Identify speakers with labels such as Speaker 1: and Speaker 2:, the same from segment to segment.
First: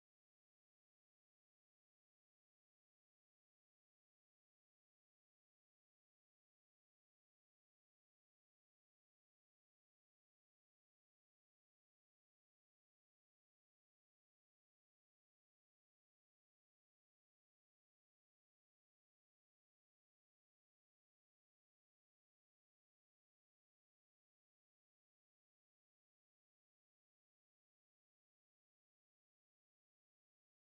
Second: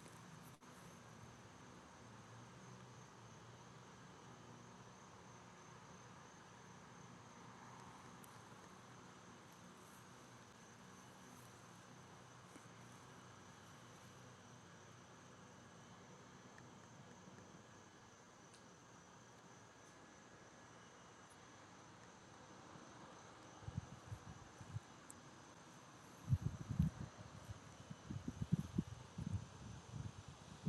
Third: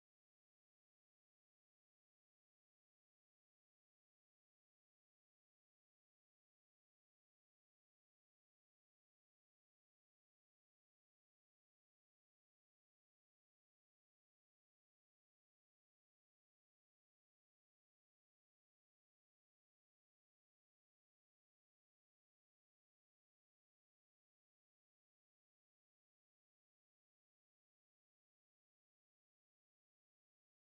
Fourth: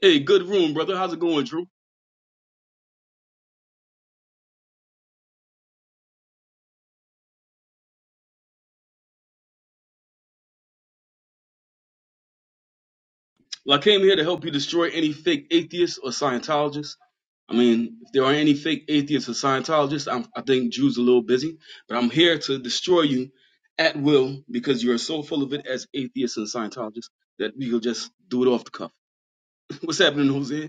Speaker 1: Hey, good room, brother. How's it going, Drew? Well, I came here to help you destroy any fake atheists or Scientologists. I mean, if there are any fake atheists or Scientologists, I'm, I think Drew's a little busy, but I'm here to destroy you at will because you're so full of it as atheists and Scientologists that you'll just do it off the cuff. What's happening, Jose?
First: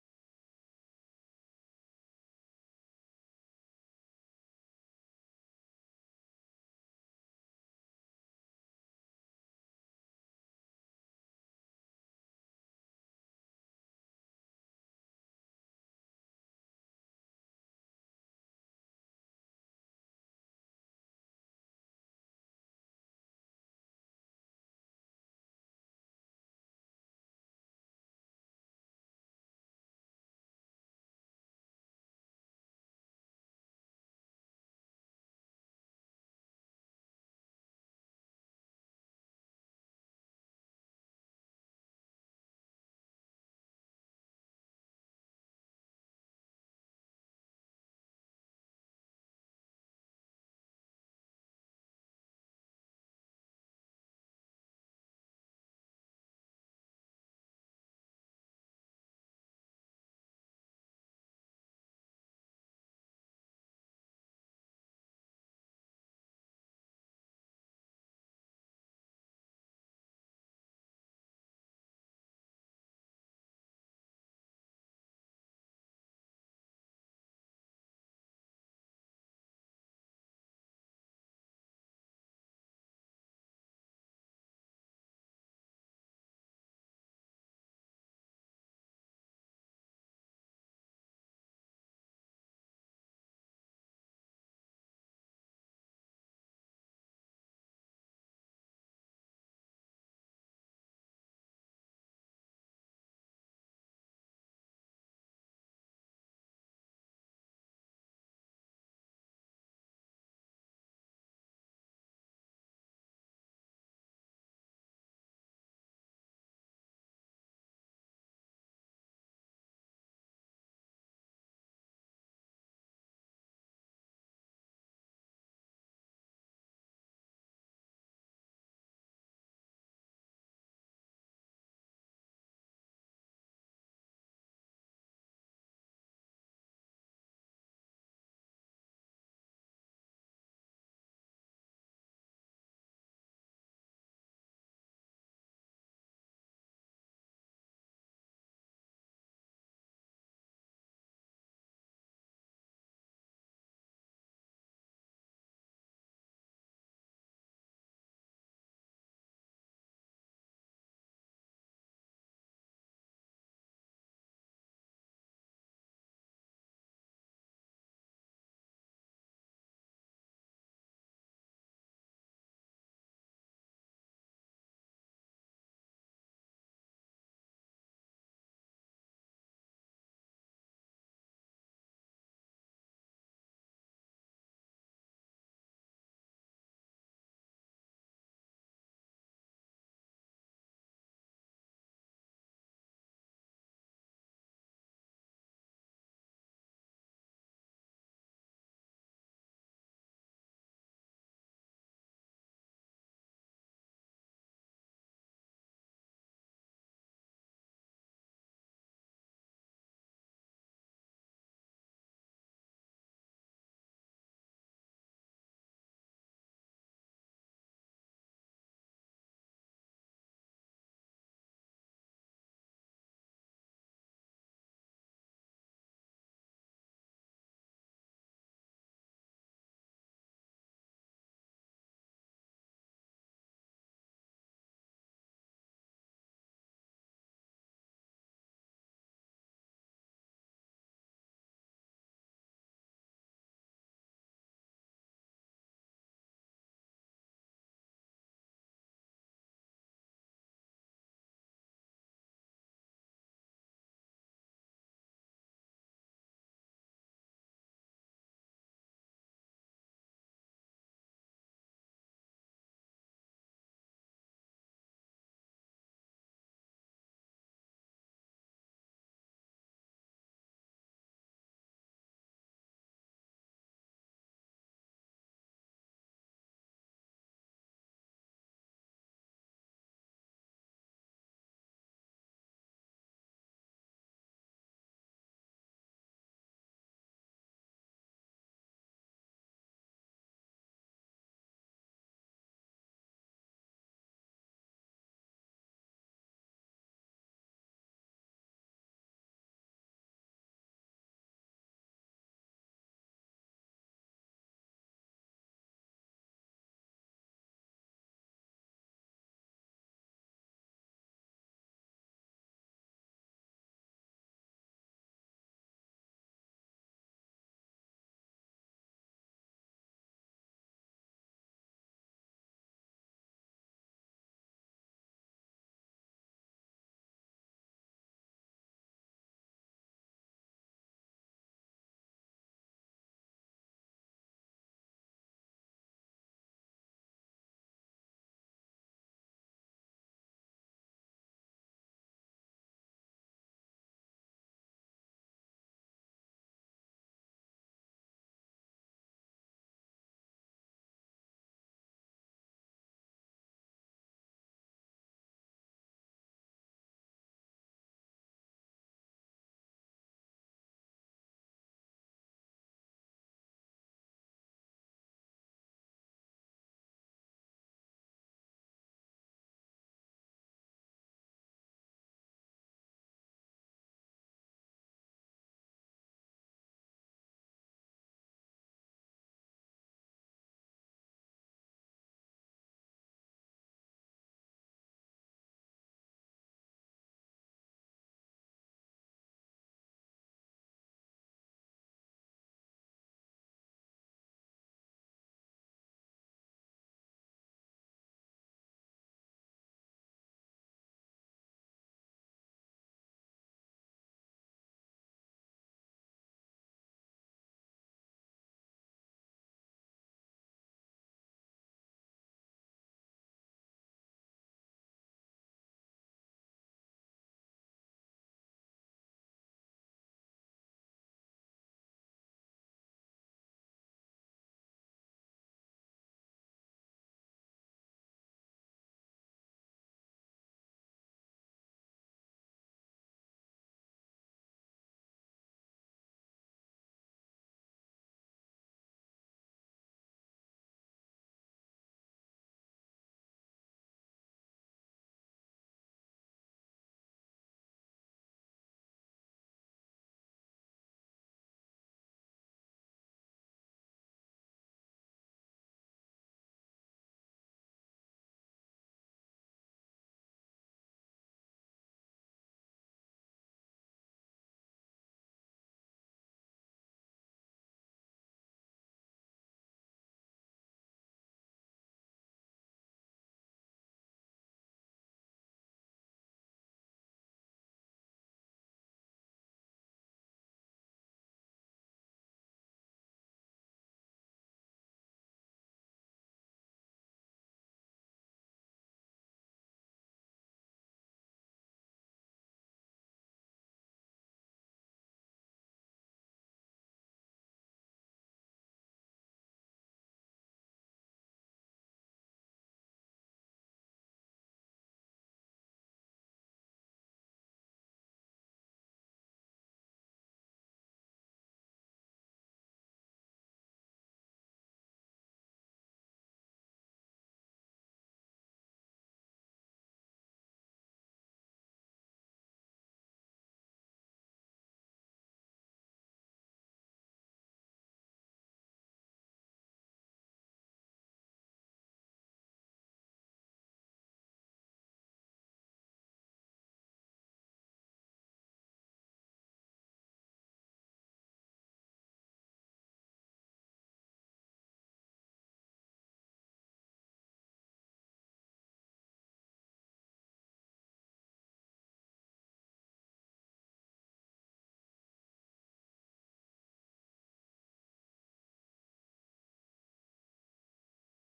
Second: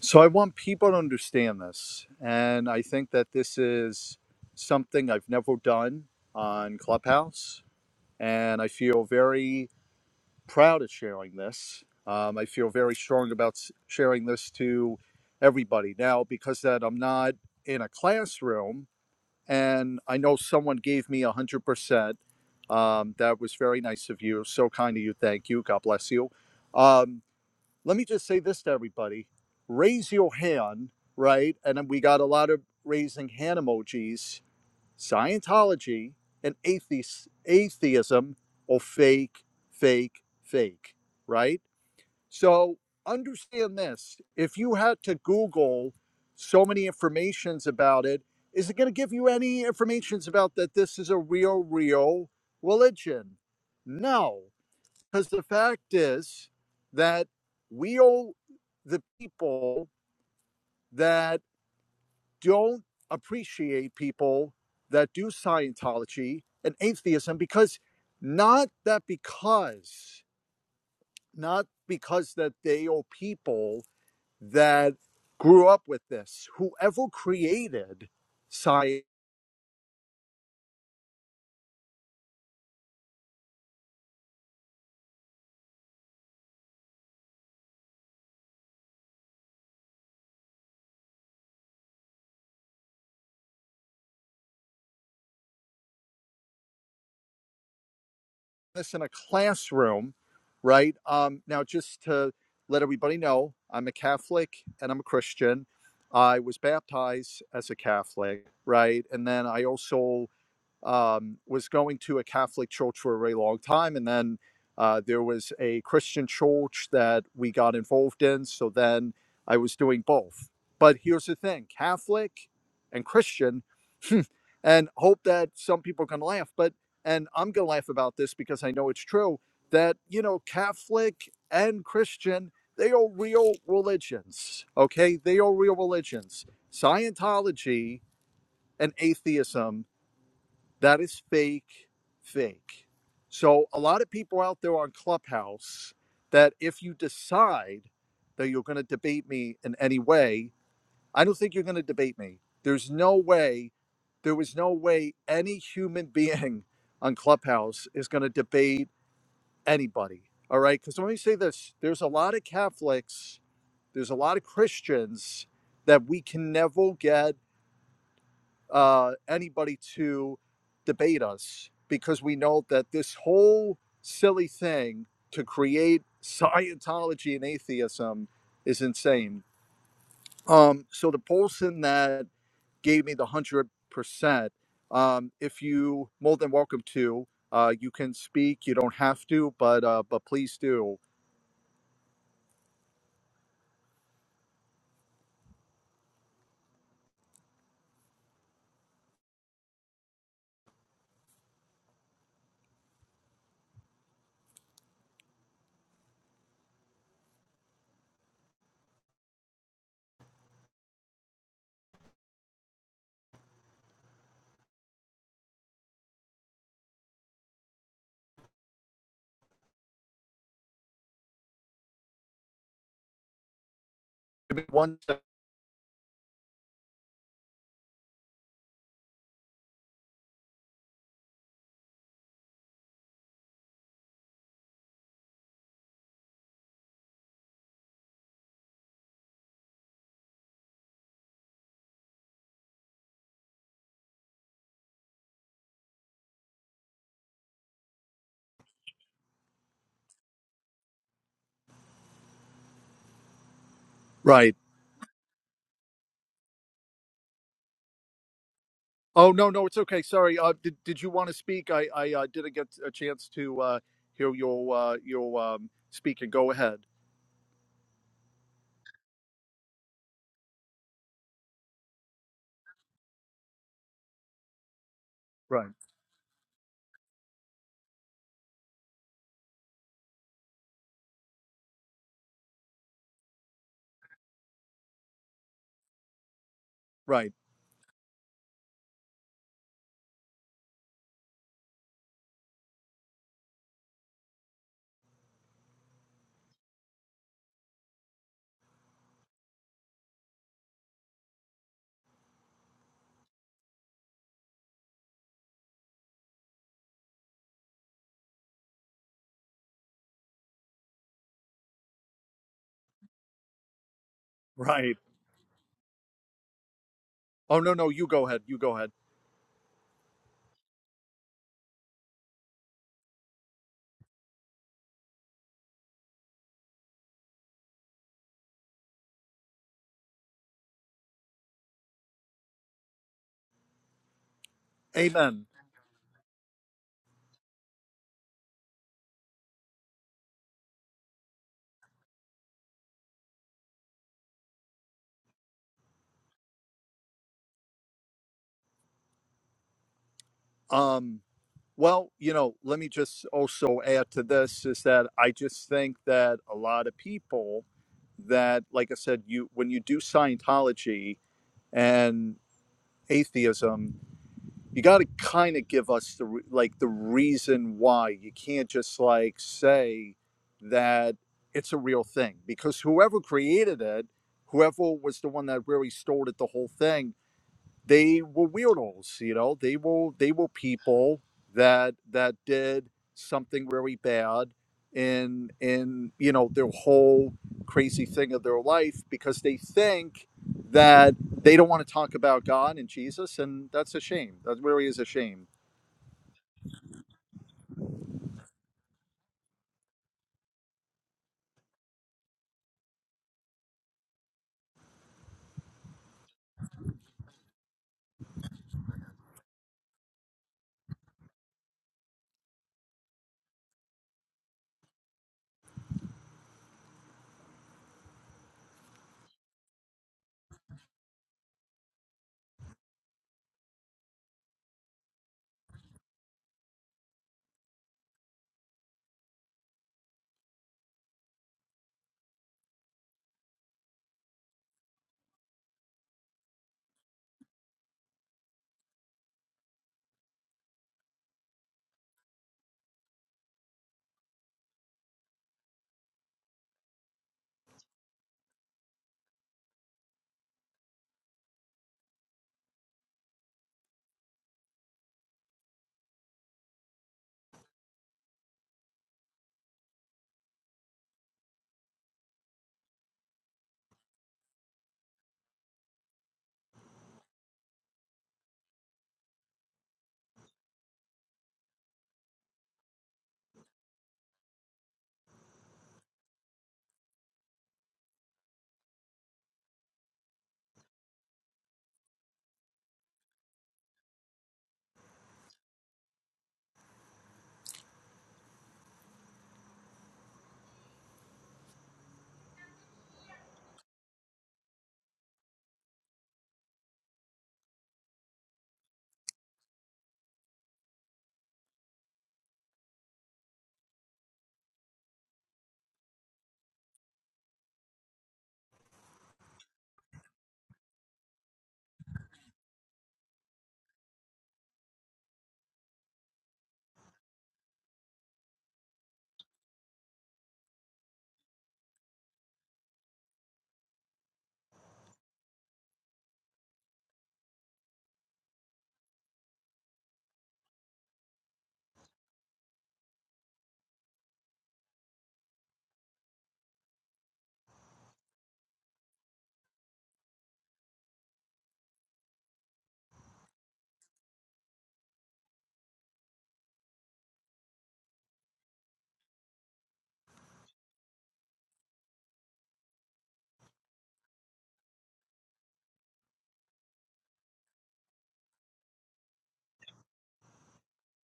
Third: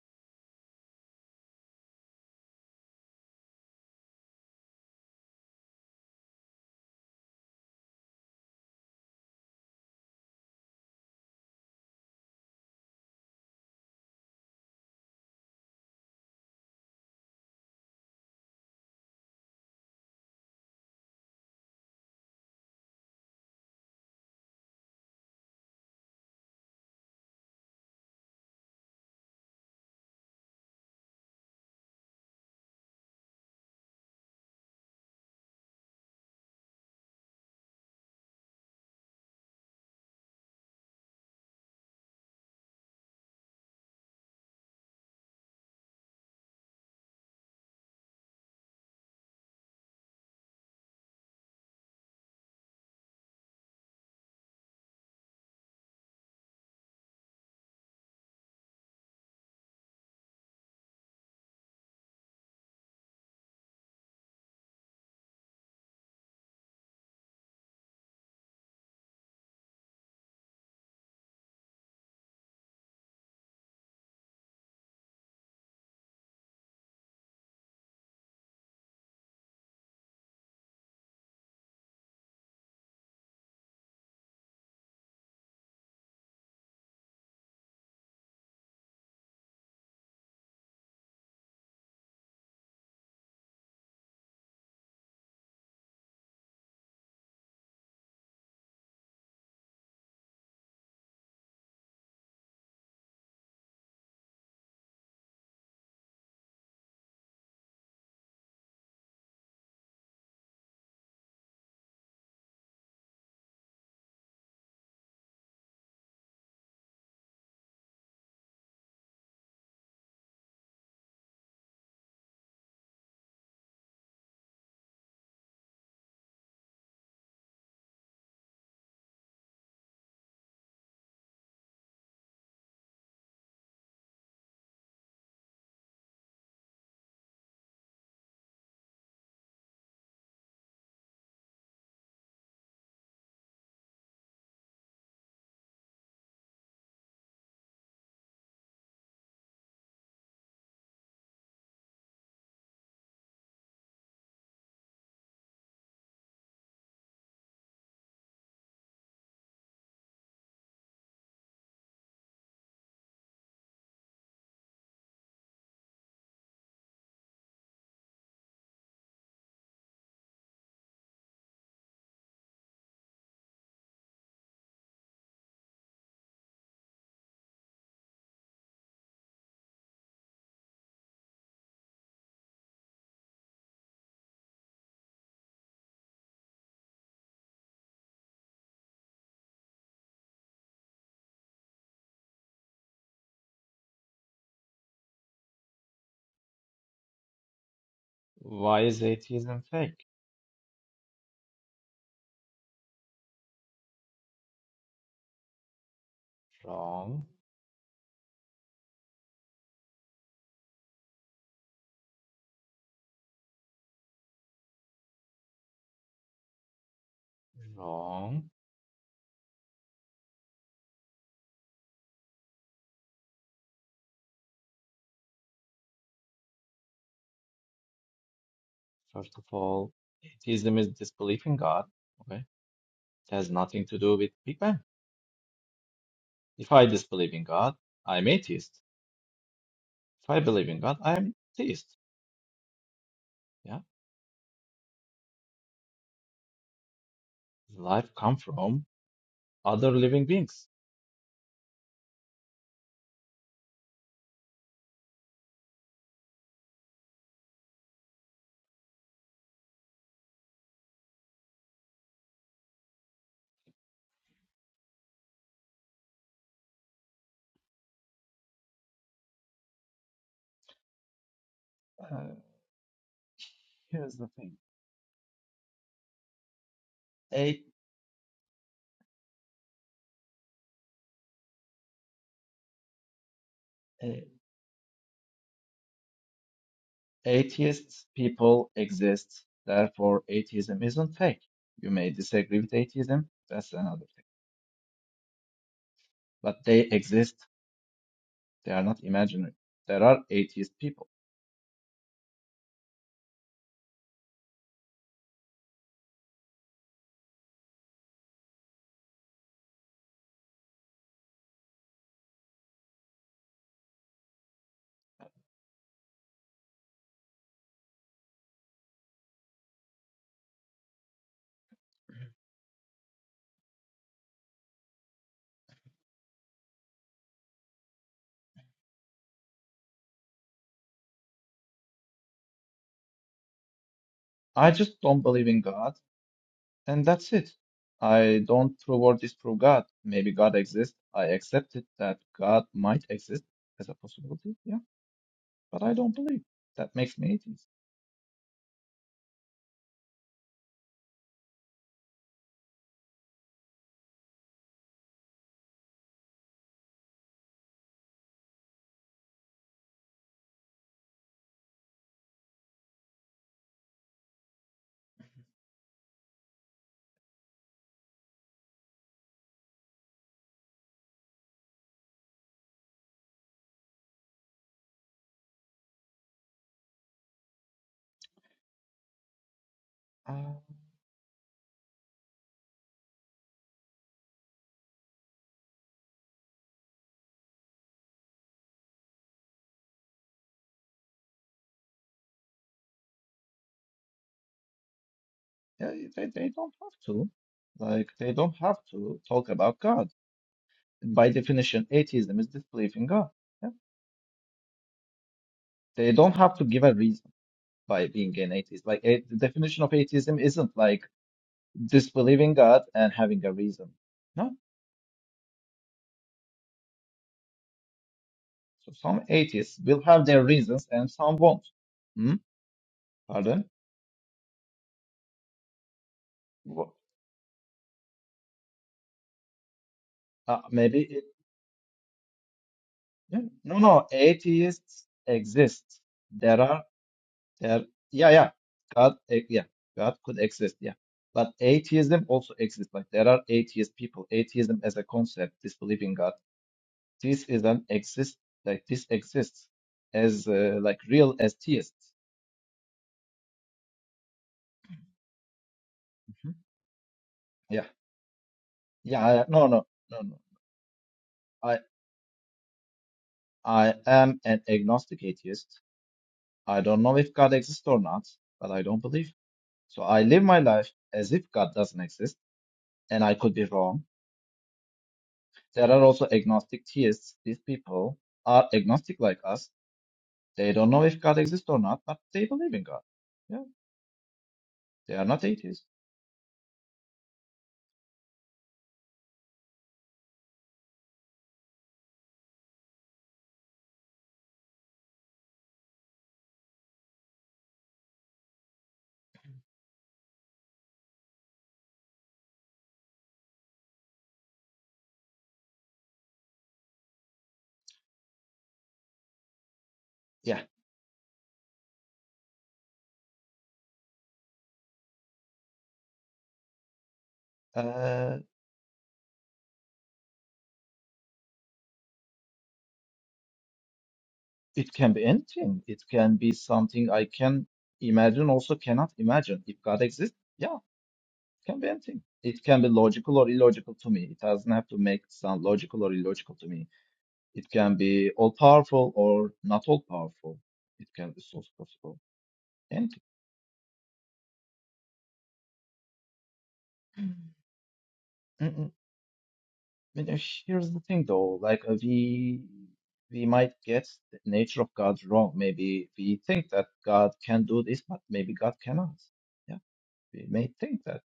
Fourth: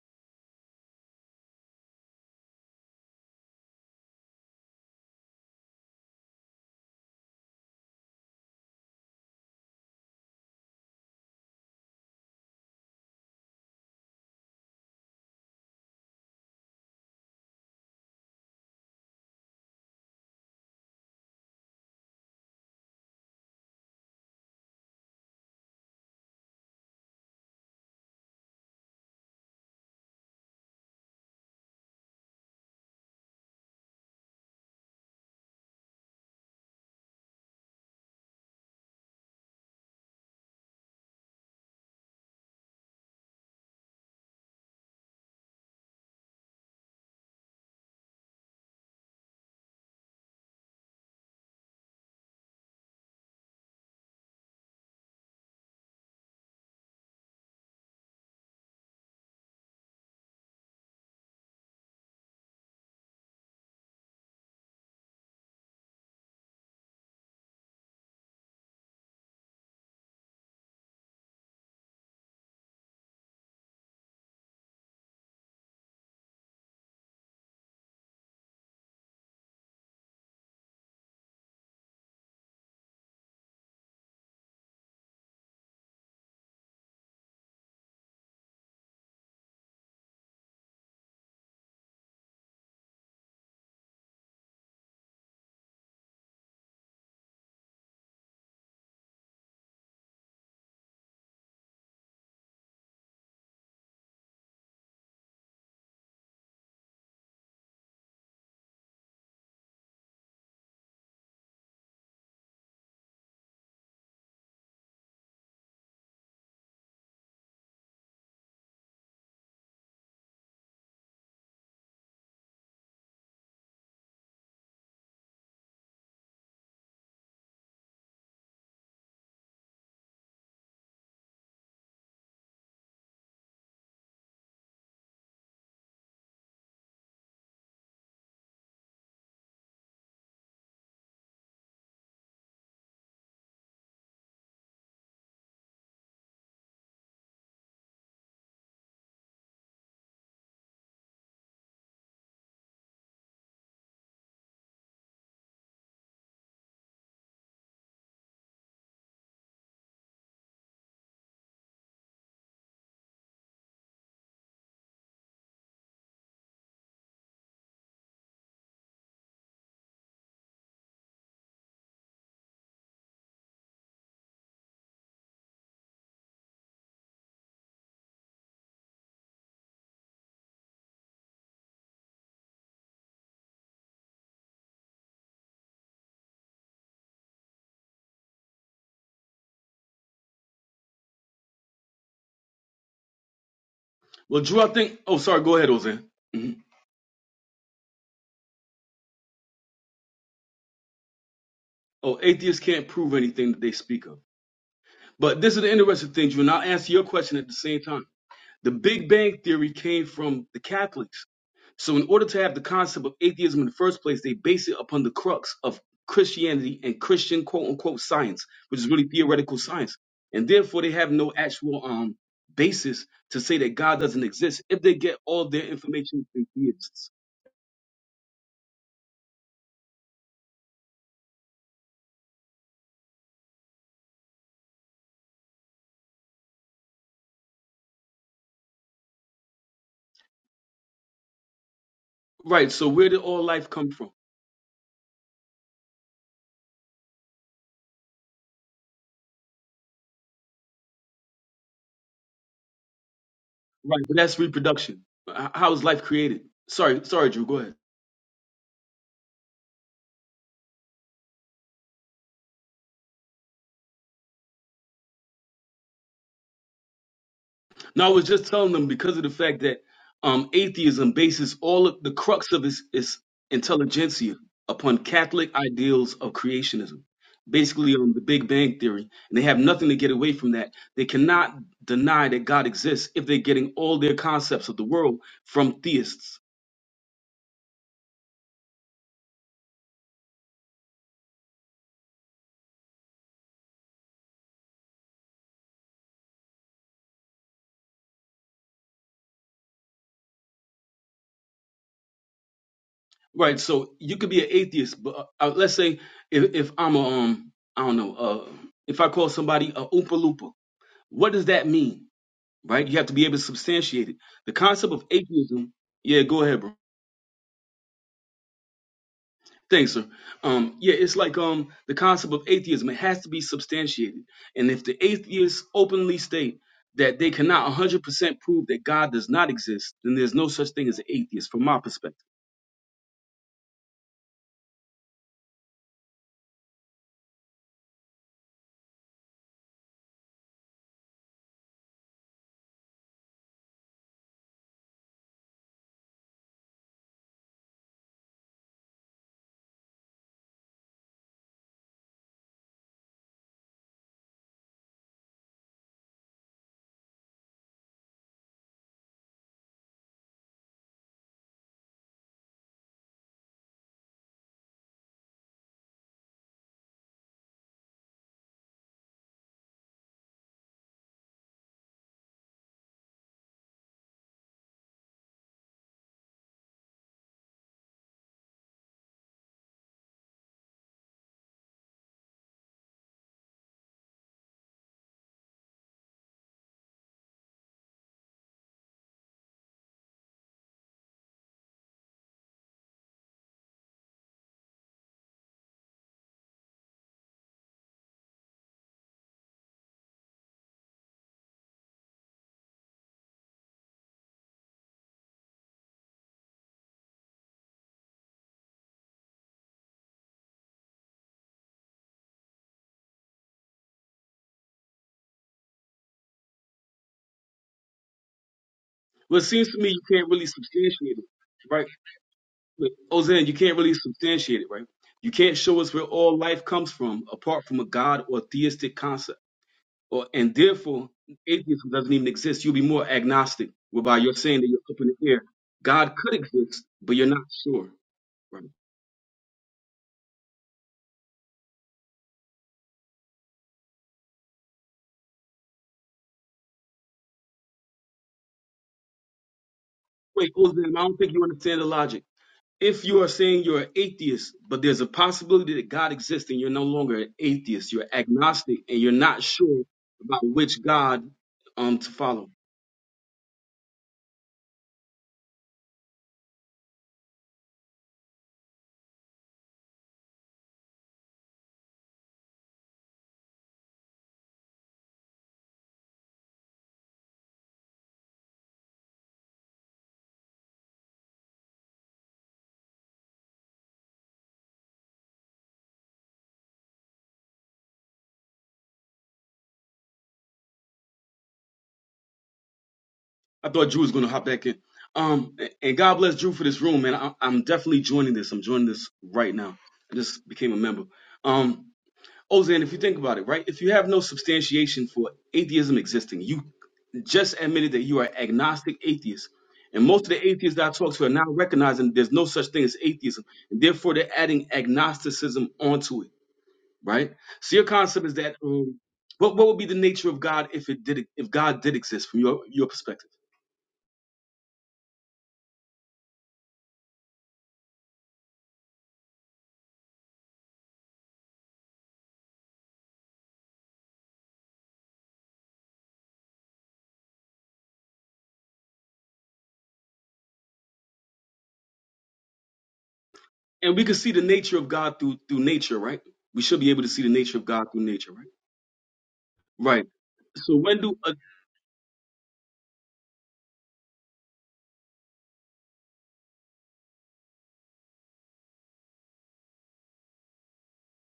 Speaker 2: So I want people to understand this. And I think that this is something I've never done on Clubhouse. And I feel very proud of sharing this. Um, I feel very strong about s- sharing this to everybody now because that I'm not in a classroom and I know someone gave me 100%. Um, that was very nice of you. So kind of you. Thank you. God bless you. Um, let me just say this to everybody raise your hand right and we got a lot of raising hand emojis scientology and atheist, atheism or fake fake fake right so understand this if you had to google so many informations about it is it going to give you any informations about that this is a real real religion no because the fact is that we owe the people that don't appreciate people that do Scientology and atheism because not that because, not because that they owe people that grew up with this. Whoever created Scientology this in a classroom, right? Um, now, just to let everybody know, I'm a Catholic and I'm a Christian. I was baptized as a Catholic, right? And then I also um, was going to a Catholic church for a very long time, and then uh, there was a Christian church that we got involved in. So then I was doing both. But here's the thing: Catholic and Christian, and hope that some people can laugh. But and I'm gonna laugh about this because I know it's true that you know Catholic and Christian they are real religions. Okay, they are real religions. Scientology and atheism that is fake, fake. So, a lot of people out there on Clubhouse that if you decide that you're going to debate me in any way, I don't think you're going to debate me. There's no way, there was no way any human being on Clubhouse is going to debate anybody. All right. Because let me say this there's a lot of Catholics, there's a lot of Christians that we can never get uh, anybody to debate us because we know that this whole silly thing to create Scientology and atheism is insane. Um, so the Polson that gave me the hundred percent. Um, if you more than welcome to, uh, you can speak. You don't have to, but uh, but please do.
Speaker 1: Well, Drew, I think. Oh, sorry. Go ahead, Jose. hmm
Speaker 3: Why is atheism fake?
Speaker 1: Oh, atheists can't prove anything that they speak of. But this is the interesting thing, Drew, and I'll answer your
Speaker 3: Wrong,
Speaker 1: question at the same time. The Big Bang Theory came from the Catholics So, in order to have the concept of atheism in the first place, they base it upon the crux of Christianity and Christian quote unquote science,
Speaker 3: wrong.
Speaker 1: which is really theoretical science. And therefore, they have no actual um, basis to say that God doesn't
Speaker 2: Give
Speaker 1: exist
Speaker 2: me
Speaker 1: if they
Speaker 2: one.
Speaker 1: get
Speaker 2: sec-
Speaker 1: all their information from theists.
Speaker 3: First of all, atheism is disbelief in God. Okay, it has nothing to do with Big Bang. If I disbelieve in God, I'm atheist. If I believe in God, I'm theist.
Speaker 1: Right. So, where did all life
Speaker 3: Yeah,
Speaker 1: come from?
Speaker 3: life comes from other living beings.
Speaker 1: Right. But that's
Speaker 2: Right.
Speaker 1: reproduction. H- How is life created? Sorry, sorry, Drew. Go ahead.
Speaker 2: Oh no, no, it's okay. Sorry. Uh, did did you want to speak? I I uh, didn't get a chance to uh, hear your uh, your um, speaking. Go ahead.
Speaker 1: No, I was just telling them because of the fact that um, atheism bases all of the
Speaker 3: Uh,
Speaker 1: crux of its, its
Speaker 3: here's the
Speaker 1: intelligentsia
Speaker 3: thing:
Speaker 1: upon Catholic
Speaker 2: Right.
Speaker 1: ideals of creationism,
Speaker 3: a-
Speaker 1: basically on the Big Bang theory, and they have nothing to get away from that. They cannot deny that God exists if they're getting all their
Speaker 3: a-
Speaker 1: concepts of the world from theists,
Speaker 2: Right.
Speaker 3: atheists people exist. Therefore, atheism isn't fake. You may disagree with atheism. That's another thing. But they exist They are not imaginary. There are atheist people.
Speaker 1: right? So you could be an atheist, but uh, uh, let's say if, if I'm a um, I don't know, uh, if I call somebody a Oompa Loompa, what does that mean? right? You have to be able to substantiate it. The concept
Speaker 2: Right.
Speaker 1: of atheism, yeah, go ahead, bro.
Speaker 2: Oh no, no, you go ahead. You go ahead.
Speaker 1: Thanks, sir. Um, yeah, it's like um the concept of atheism. It has to be substantiated, and if the atheists openly state that they cannot 100% prove that God does not exist, then there's no such thing as an atheist, from my perspective.
Speaker 3: I just don't
Speaker 2: Amen.
Speaker 3: believe in God, and that's it. I don't prove or disprove God. Maybe God exists. I accepted that God might exist as a possibility, yeah, but I don't believe. That makes me atheist.
Speaker 2: Um. Well, you know, let me just also add to this is that I just think that a lot of people that, like I said, you when you do Scientology and atheism, you got to kind of give us the re- like the reason why you can't just like say that it's a real thing because whoever created it whoever was the one that really started the whole thing they were weirdos you know they were they were
Speaker 3: Uh,
Speaker 2: people that that did something really bad in in you know their whole crazy thing of their life because they think that they don't want to talk about god and jesus and that's a shame that really is a shame
Speaker 3: yeah, they, they don't have to. Like, they don't have to talk about God. By definition, atheism is disbelief in God. Yeah? They don't have to give a reason by being an atheist. Like, a, the definition of atheism isn't like, disbelieving God and having a reason. No. So some
Speaker 1: Well, it seems
Speaker 3: atheists
Speaker 1: to me you
Speaker 3: will have
Speaker 1: can't
Speaker 3: their
Speaker 1: really
Speaker 3: reasons and
Speaker 1: substantiate it,
Speaker 3: some won't.
Speaker 1: right?
Speaker 3: Hmm?
Speaker 1: But, Ozan, you
Speaker 3: Pardon?
Speaker 1: can't really substantiate it, right? You can't show us where all life
Speaker 3: Wha-
Speaker 1: comes from apart from a God or theistic concept. or and
Speaker 3: Uh, maybe
Speaker 1: therefore
Speaker 3: it,
Speaker 1: atheism doesn't even exist. You'll be more
Speaker 3: yeah.
Speaker 1: agnostic,
Speaker 3: no, no.
Speaker 1: whereby you're saying that you're up
Speaker 3: Atheists
Speaker 1: in the air.
Speaker 3: exist.
Speaker 1: God could
Speaker 3: There are
Speaker 1: exist, but you're not
Speaker 3: there.
Speaker 1: sure.
Speaker 3: Yeah, yeah.
Speaker 1: Right?
Speaker 3: God, eh, yeah. God could exist. Yeah. But atheism also exists. Like there are atheist people. Atheism as a concept, disbelieving God. This is an exist. Like this exists as
Speaker 1: Wait,
Speaker 3: uh,
Speaker 1: Ozam,
Speaker 3: like
Speaker 1: I don't
Speaker 3: real
Speaker 1: think you
Speaker 3: as
Speaker 1: understand the
Speaker 3: theists.
Speaker 1: logic. If you are saying you're an atheist, but there's a possibility that God exists
Speaker 3: Mhm.
Speaker 1: and you're no longer an
Speaker 3: Yeah.
Speaker 1: atheist, you're agnostic and you're
Speaker 3: Yeah.
Speaker 1: not
Speaker 3: I- No.
Speaker 1: sure
Speaker 3: No. No. No.
Speaker 1: about which God
Speaker 3: I
Speaker 1: um to follow.
Speaker 3: I am an agnostic atheist. I don't know if God exists or not, but I don't believe. So I live my life as if God doesn't exist, and I could be wrong. There are also agnostic theists. These people are agnostic like us. They don't know if God exists or not, but they believe in God. Yeah, they are not atheists.
Speaker 1: I thought Drew was gonna hop back in. Um and God bless Drew for this room, man. I, I'm definitely joining this. I'm joining this right now. I just became a member. Um Ozan, if you think about it, right? If you have no substantiation for atheism existing, you just admitted that you are agnostic atheist. And most of the
Speaker 3: Yeah,
Speaker 1: atheists that I talk to are now recognizing there's no such thing as atheism. And therefore, they're adding agnosticism onto it, right? So your concept is
Speaker 3: uh,
Speaker 1: that um, what, what would be the nature of God if it did if God did exist from your, your perspective?
Speaker 3: it can be anything. It can be something I can imagine, also cannot imagine. If God exists, yeah. It can be anything. It can be logical or illogical to me. It doesn't have to make it sound logical or illogical to me. It can be all powerful or not all powerful. It can be source possible. Anything.
Speaker 1: And we can see the nature of God through through nature, right? We should be able to see the nature of God through nature, right?
Speaker 3: Mm-mm.
Speaker 1: Right.
Speaker 3: But uh,
Speaker 1: So
Speaker 3: here's
Speaker 1: when
Speaker 3: the
Speaker 1: do
Speaker 3: thing though, like uh, we we might get the nature of God wrong. Maybe we think that God can do this, but maybe God cannot. Yeah, we may think that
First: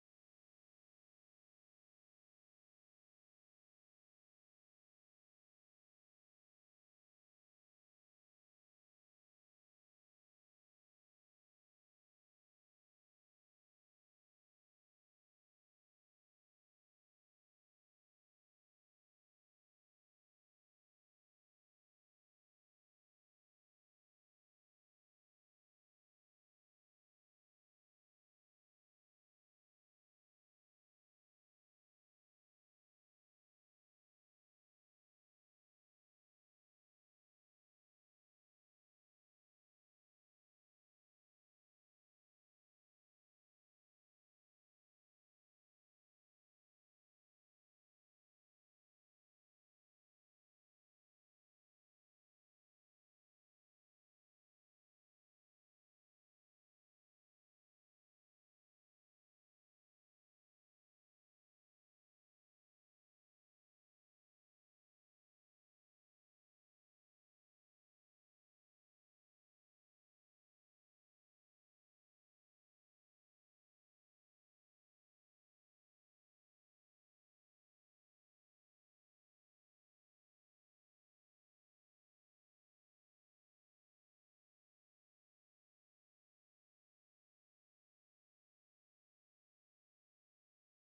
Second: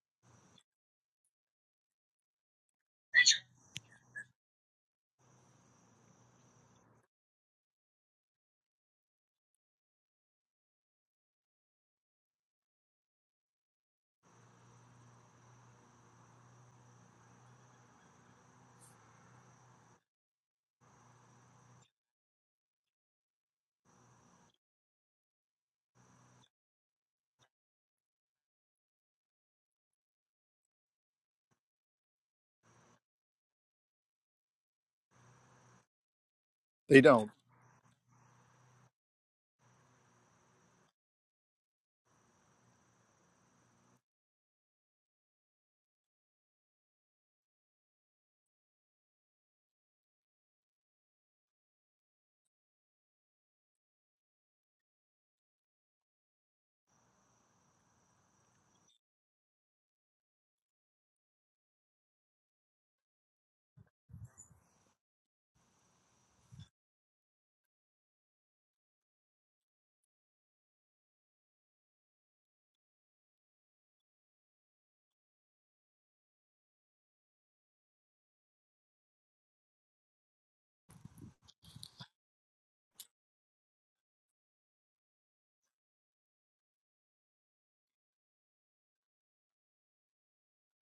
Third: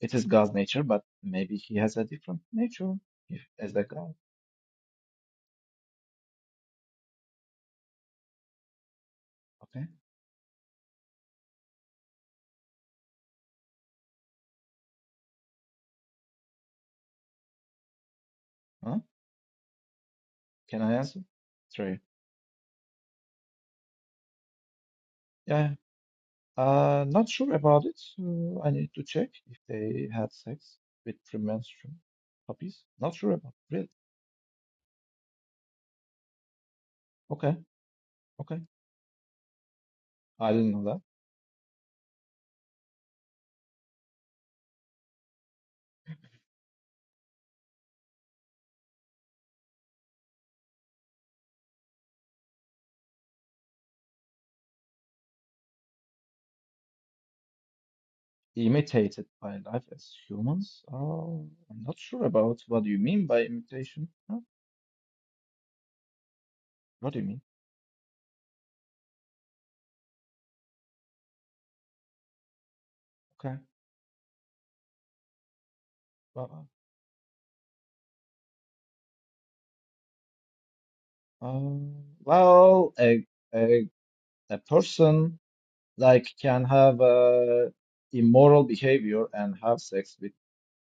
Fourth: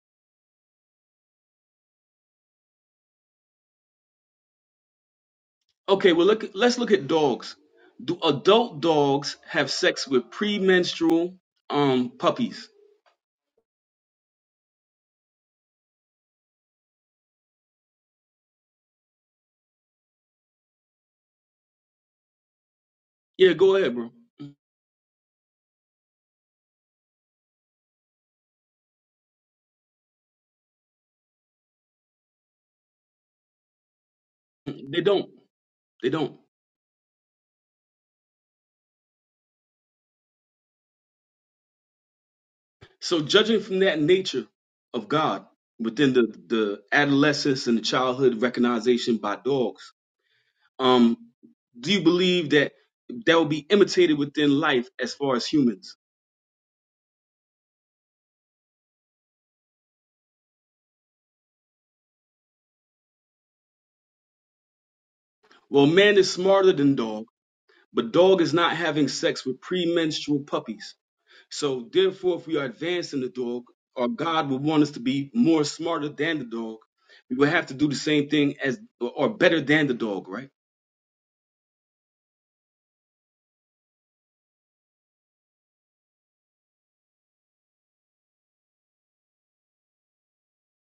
Speaker 3: it is God's nature, but maybe He has a different nature if, as a God.
Speaker 1: Okay, well look let's look at dogs. Do adult dogs have
Speaker 3: Okay,
Speaker 1: sex with premenstrual um puppies?
Speaker 3: huh? Can I answer? Sorry.
Speaker 1: Yeah, go ahead, bro.
Speaker 3: Yeah, uh, not sure about it. Uh, I need to check if they had sex with premenstrual puppies. Not sure about really.
Speaker 1: They don't. They don't.
Speaker 2: they don't
Speaker 3: Okay, okay. I didn't know that.
Speaker 1: So judging from that nature of God within the the adolescence and the childhood recognition by dogs, um, do you believe that that will be imitated within life as far as humans?
Speaker 3: Imitated by life as humans. Oh, I'm not sure about what you mean by imitation. Huh?
Speaker 1: Well, man is smarter than
Speaker 3: What do you
Speaker 1: dog,
Speaker 3: mean?
Speaker 1: but dog is not having sex with premenstrual puppies. So therefore, if we are advancing the
Speaker 3: Okay.
Speaker 1: dog, or God would want us to be more smarter than the
Speaker 3: Well,
Speaker 1: dog, we would have to do the same thing as or better than the dog, right?
Speaker 3: um, well, a, a a person like can have uh, immoral behavior and have sex with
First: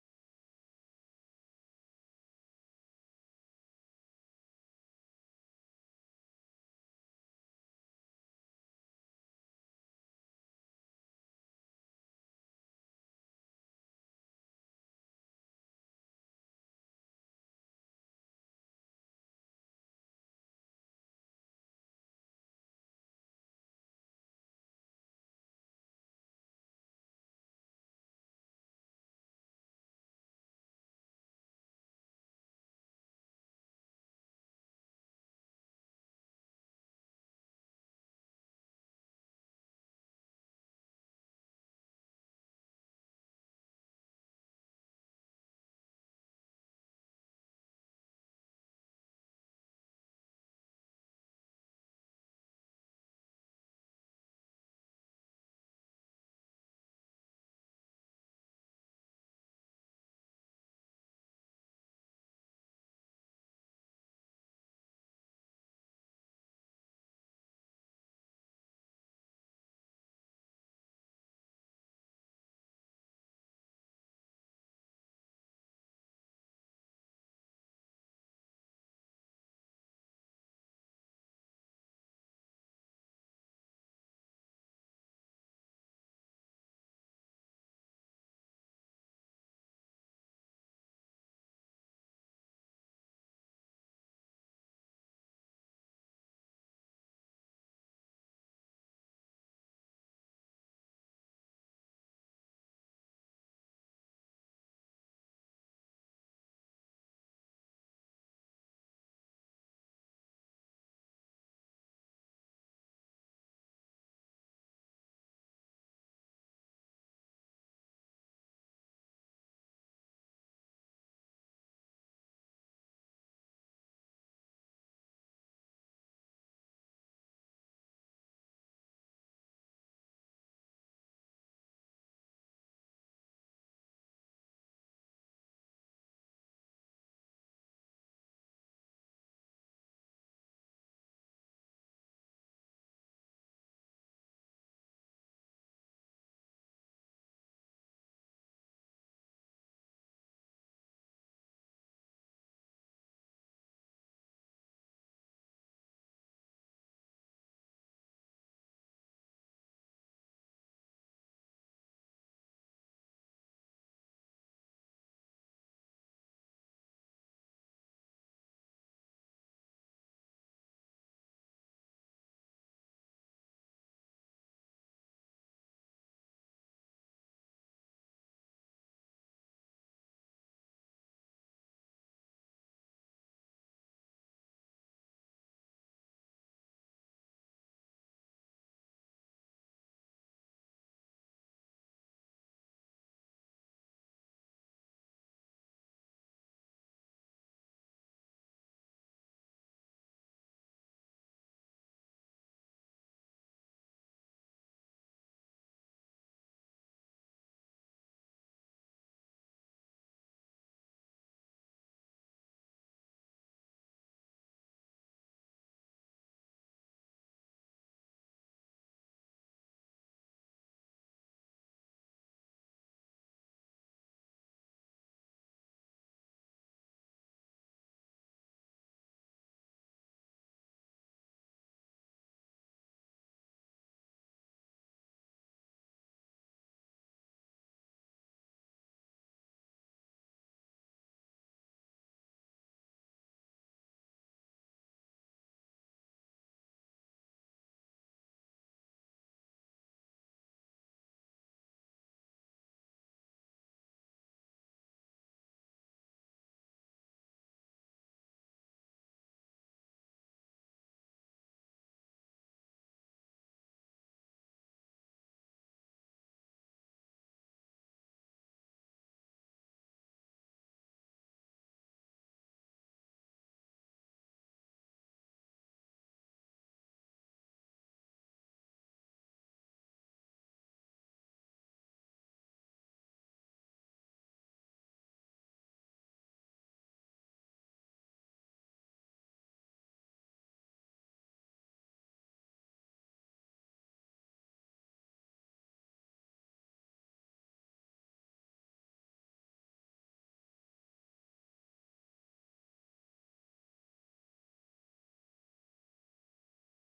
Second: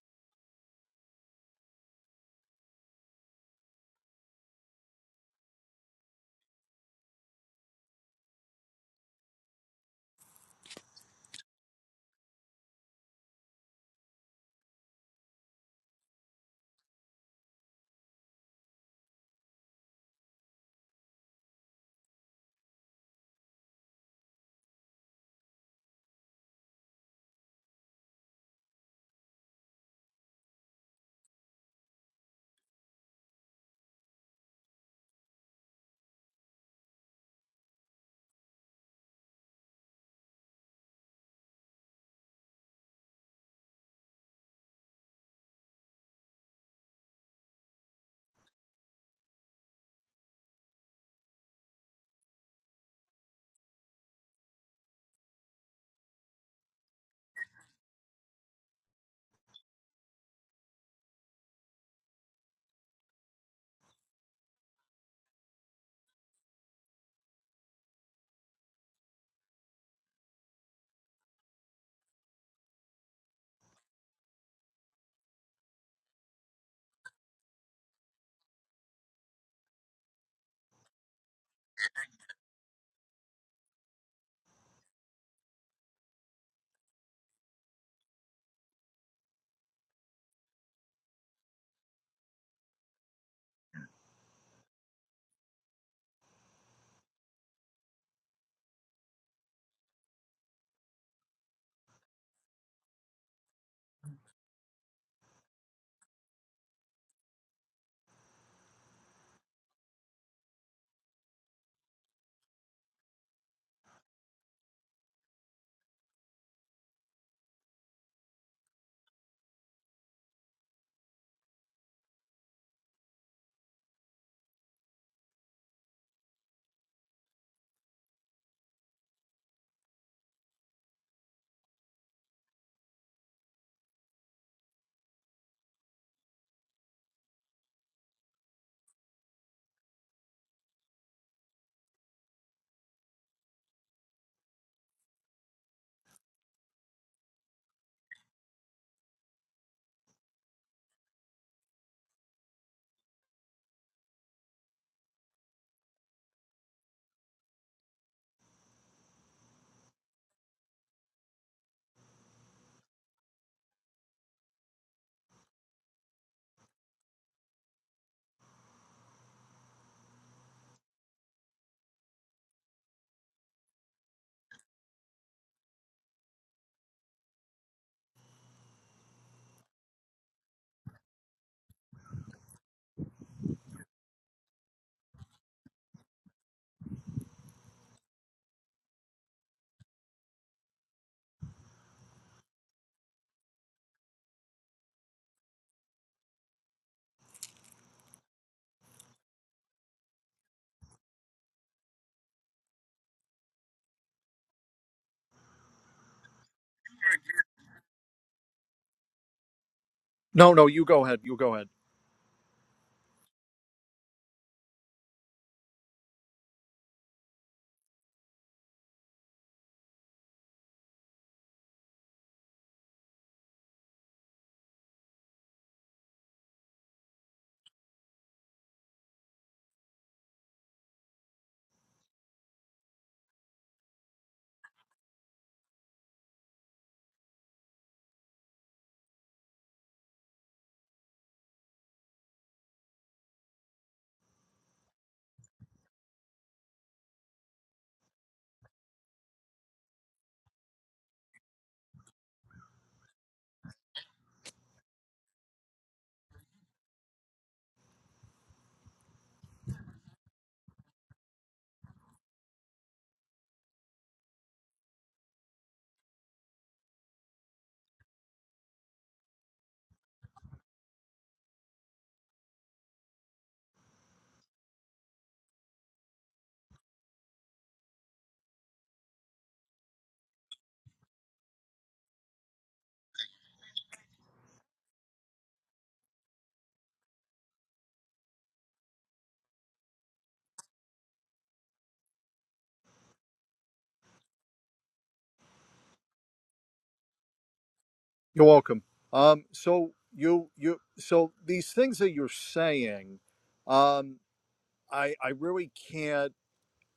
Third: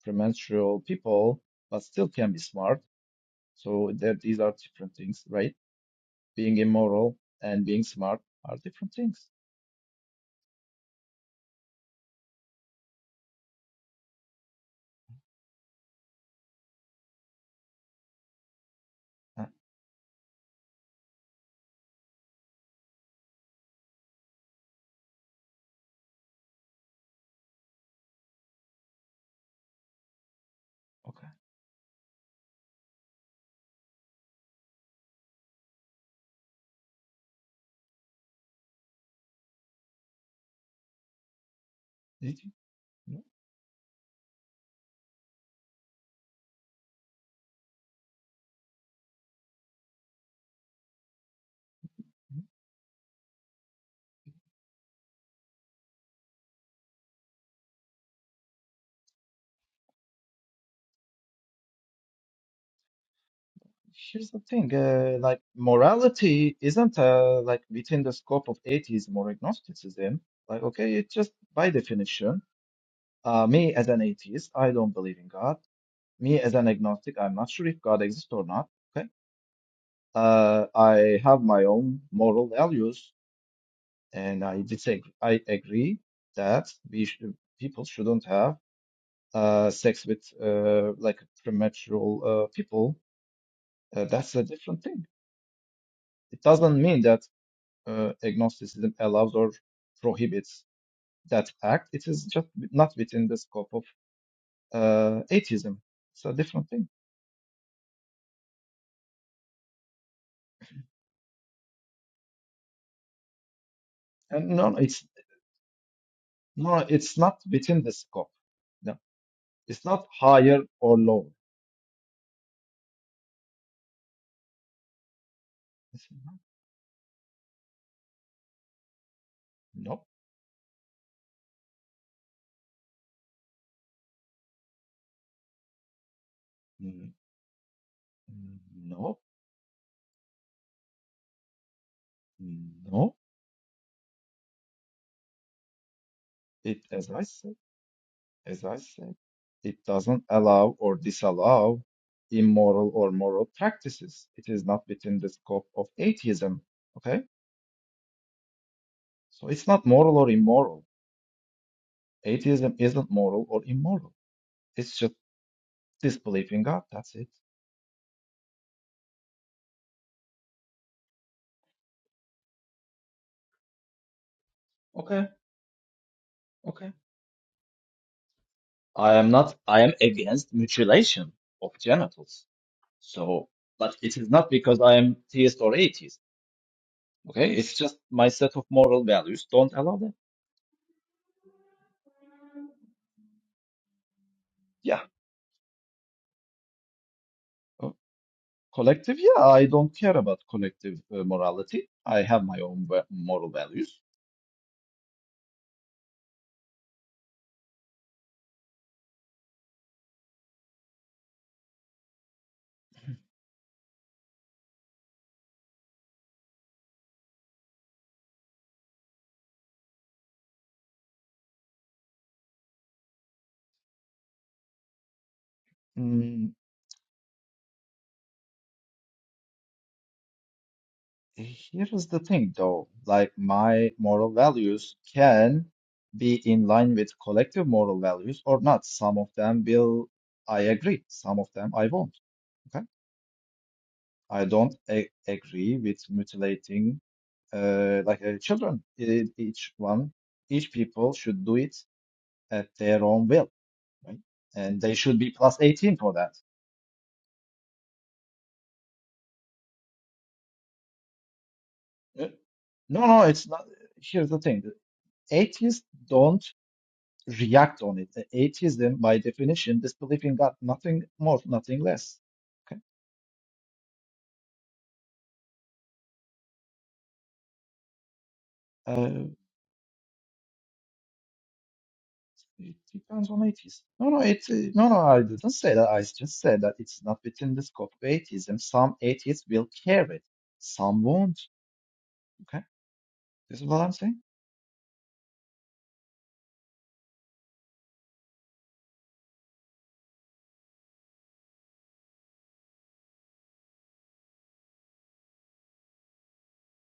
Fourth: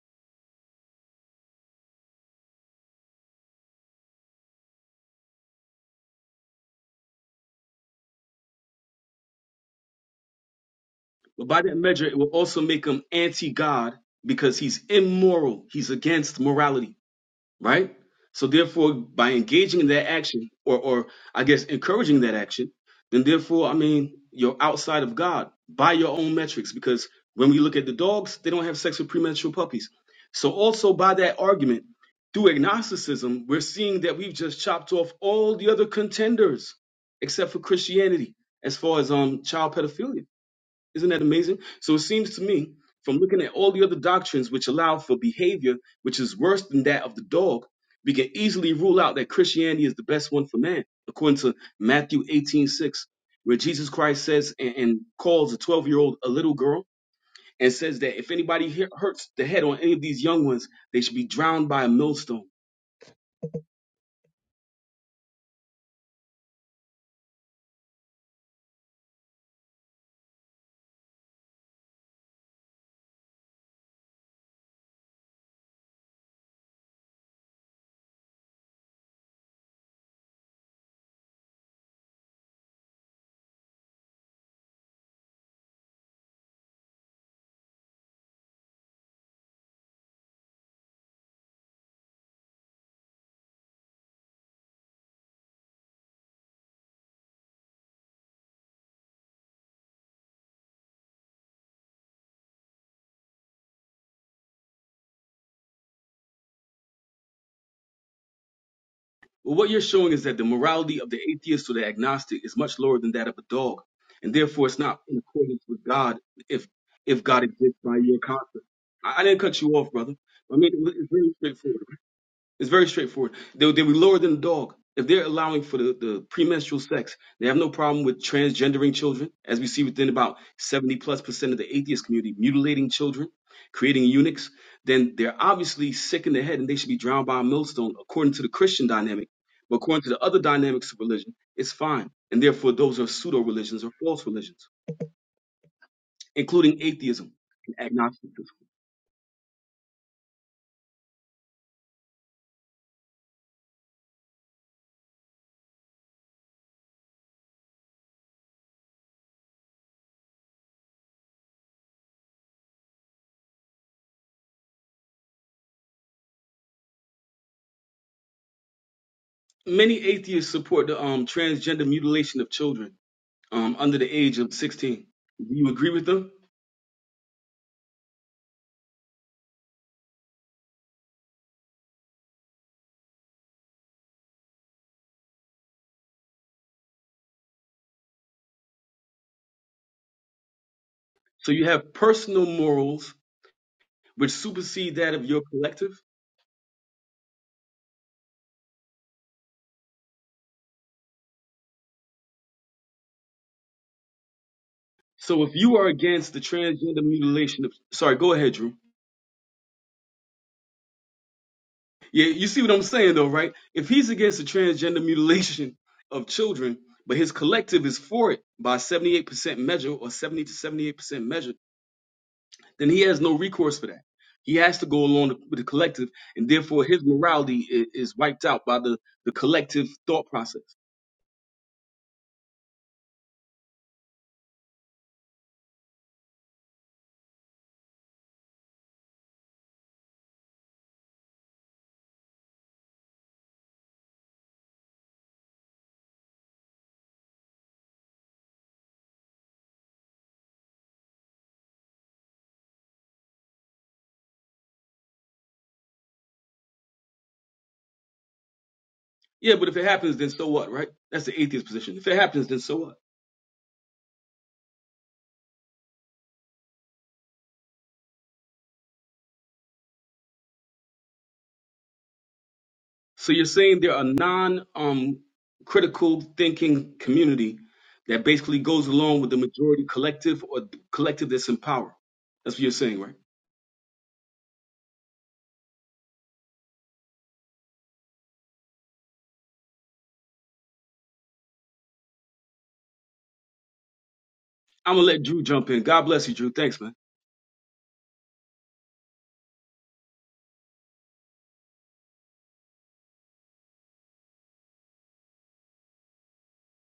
Speaker 3: premenstrual people, but still can be smart So there, these are different things, right? Being immoral and being smart are different things.
Speaker 1: But by that measure, it will also make him anti-God because he's immoral. He's against morality. right? So therefore, by
Speaker 3: Huh?
Speaker 1: engaging in that action, or or I guess encouraging that action, then therefore, I mean, you're outside of God by your own metrics, because when we look at the dogs, they don't have sex with premature puppies. So also by
Speaker 3: Okay.
Speaker 1: that argument, through agnosticism, we're seeing that we've just chopped off all the other contenders except for Christianity as far as um child pedophilia. Isn't that amazing? So it seems to
Speaker 3: Did you?
Speaker 1: me, from
Speaker 3: No?
Speaker 1: looking at all the other doctrines which allow for behavior which is worse than that of the dog, we can easily rule out that Christianity is the best one for man, according to Matthew
Speaker 3: No?
Speaker 1: 18:6, where Jesus Christ says and, and calls a 12 year old a little girl and says that if anybody hit- hurts the head on any of these young ones, they should be drowned by a millstone.
Speaker 3: Here's the thing, uh, like morality isn't uh, like within the scope of atheism or agnosticism. Like, okay, it's just by definition. Uh, me as an atheist, I don't believe in God. Me as an agnostic, I'm not sure if God exists or not. Okay, uh, I have my own moral values. And I disagree. I agree that we sh people shouldn't have uh, sex with uh, like premature uh, people. Uh, that's a different thing. It doesn't mean that uh, agnosticism allows or prohibits that act. It is just not within the scope of uh, atheism. It's a different thing.
Speaker 1: Well, what you're showing is that the morality of the atheist or the agnostic is much lower than that of a dog, and
Speaker 3: And
Speaker 1: therefore
Speaker 3: no, no,
Speaker 1: it's not
Speaker 3: it's
Speaker 1: in accordance with God if
Speaker 3: no, no, it's
Speaker 1: if
Speaker 3: not
Speaker 1: God exists
Speaker 3: within the
Speaker 1: by your
Speaker 3: scope.
Speaker 1: concept.
Speaker 3: No,
Speaker 1: I, I didn't cut you
Speaker 3: it's
Speaker 1: off,
Speaker 3: not
Speaker 1: brother. I
Speaker 3: higher
Speaker 1: mean,
Speaker 3: or
Speaker 1: it's
Speaker 3: lower.
Speaker 1: very straightforward. It's very straightforward. They, they were lower than a dog. If they're allowing for the,
Speaker 3: It's-
Speaker 1: the premenstrual sex, they have no problem with transgendering children, as we see
Speaker 3: No,
Speaker 1: within about 70 plus percent of the atheist community, mutilating children, creating eunuchs, then they're obviously sick in the head and they should be
Speaker 3: mm,
Speaker 1: drowned by a millstone, according to the Christian
Speaker 3: no,
Speaker 1: dynamic. But according to the other dynamics of religion, it's fine. And therefore, those are
Speaker 3: no.
Speaker 1: pseudo religions or false religions,
Speaker 3: It,
Speaker 1: including
Speaker 3: as I
Speaker 1: atheism
Speaker 3: said,
Speaker 1: and agnosticism.
Speaker 3: as I said, it doesn't allow or disallow immoral or moral practices. It is not within the scope of atheism. Okay? So it's not moral or immoral. Atheism isn't moral or immoral. It's just disbelief in God. That's it.
Speaker 1: Many atheists support the um, transgender mutilation of children um, under the age of 16.
Speaker 3: Okay,
Speaker 1: Do you agree with them?
Speaker 3: okay. I am not, I am against mutilation of genitals. So, but it is not because I am theist or atheist. Okay, it's just my set of moral values don't allow that.
Speaker 1: So you have personal morals which supersede
Speaker 3: Yeah.
Speaker 1: that of your collective.
Speaker 3: Collective, yeah, I don't care about collective uh, morality. I have my own va- moral values.
Speaker 1: So if you are against the transgender mutilation of, sorry, go ahead, Drew.
Speaker 2: no no you go ahead you go ahead
Speaker 1: Yeah, you see what I'm saying though, right? If he's against the transgender mutilation of children, but his collective is for it by 78% measure or 70 to 78% measure, then he has no recourse for that. He has to go along with the collective, and
Speaker 3: Mm,
Speaker 1: therefore his morality i- is wiped out by the, the collective thought process.
Speaker 3: here is the thing, though. Like, my moral values can be in line with collective moral values or not. Some of them will, I agree. Some of them I won't. Okay. I don't a agree with mutilating, uh, like uh, children. It, each one, each people should do it at their own will, right? And they should be plus 18 for that.
Speaker 1: Yeah, but if it happens, then so what, right? That's the atheist position. If it
Speaker 3: Yeah.
Speaker 1: happens, then so what?
Speaker 3: No, no, it's not. Here's the thing. The atheists don't react on it. The atheism, by definition, disbelief in God, nothing more, nothing less. Okay.
Speaker 1: So you're saying there are non um critical thinking community that basically goes along
Speaker 3: Uh,
Speaker 1: with the majority collective or collective that's in power. That's what you're
Speaker 3: it
Speaker 1: saying, right?
Speaker 3: depends on atheists. No, no, it's uh, no, no. I didn't say that. I just said that it's not within the scope of atheism. Some atheists will care it, some won't. Okay, this is what I'm saying.
Speaker 1: I'm gonna let Drew jump in. God bless you, Drew. Thanks, man.
Speaker 2: you're welcome um so you you so these things that you're saying um i i really can't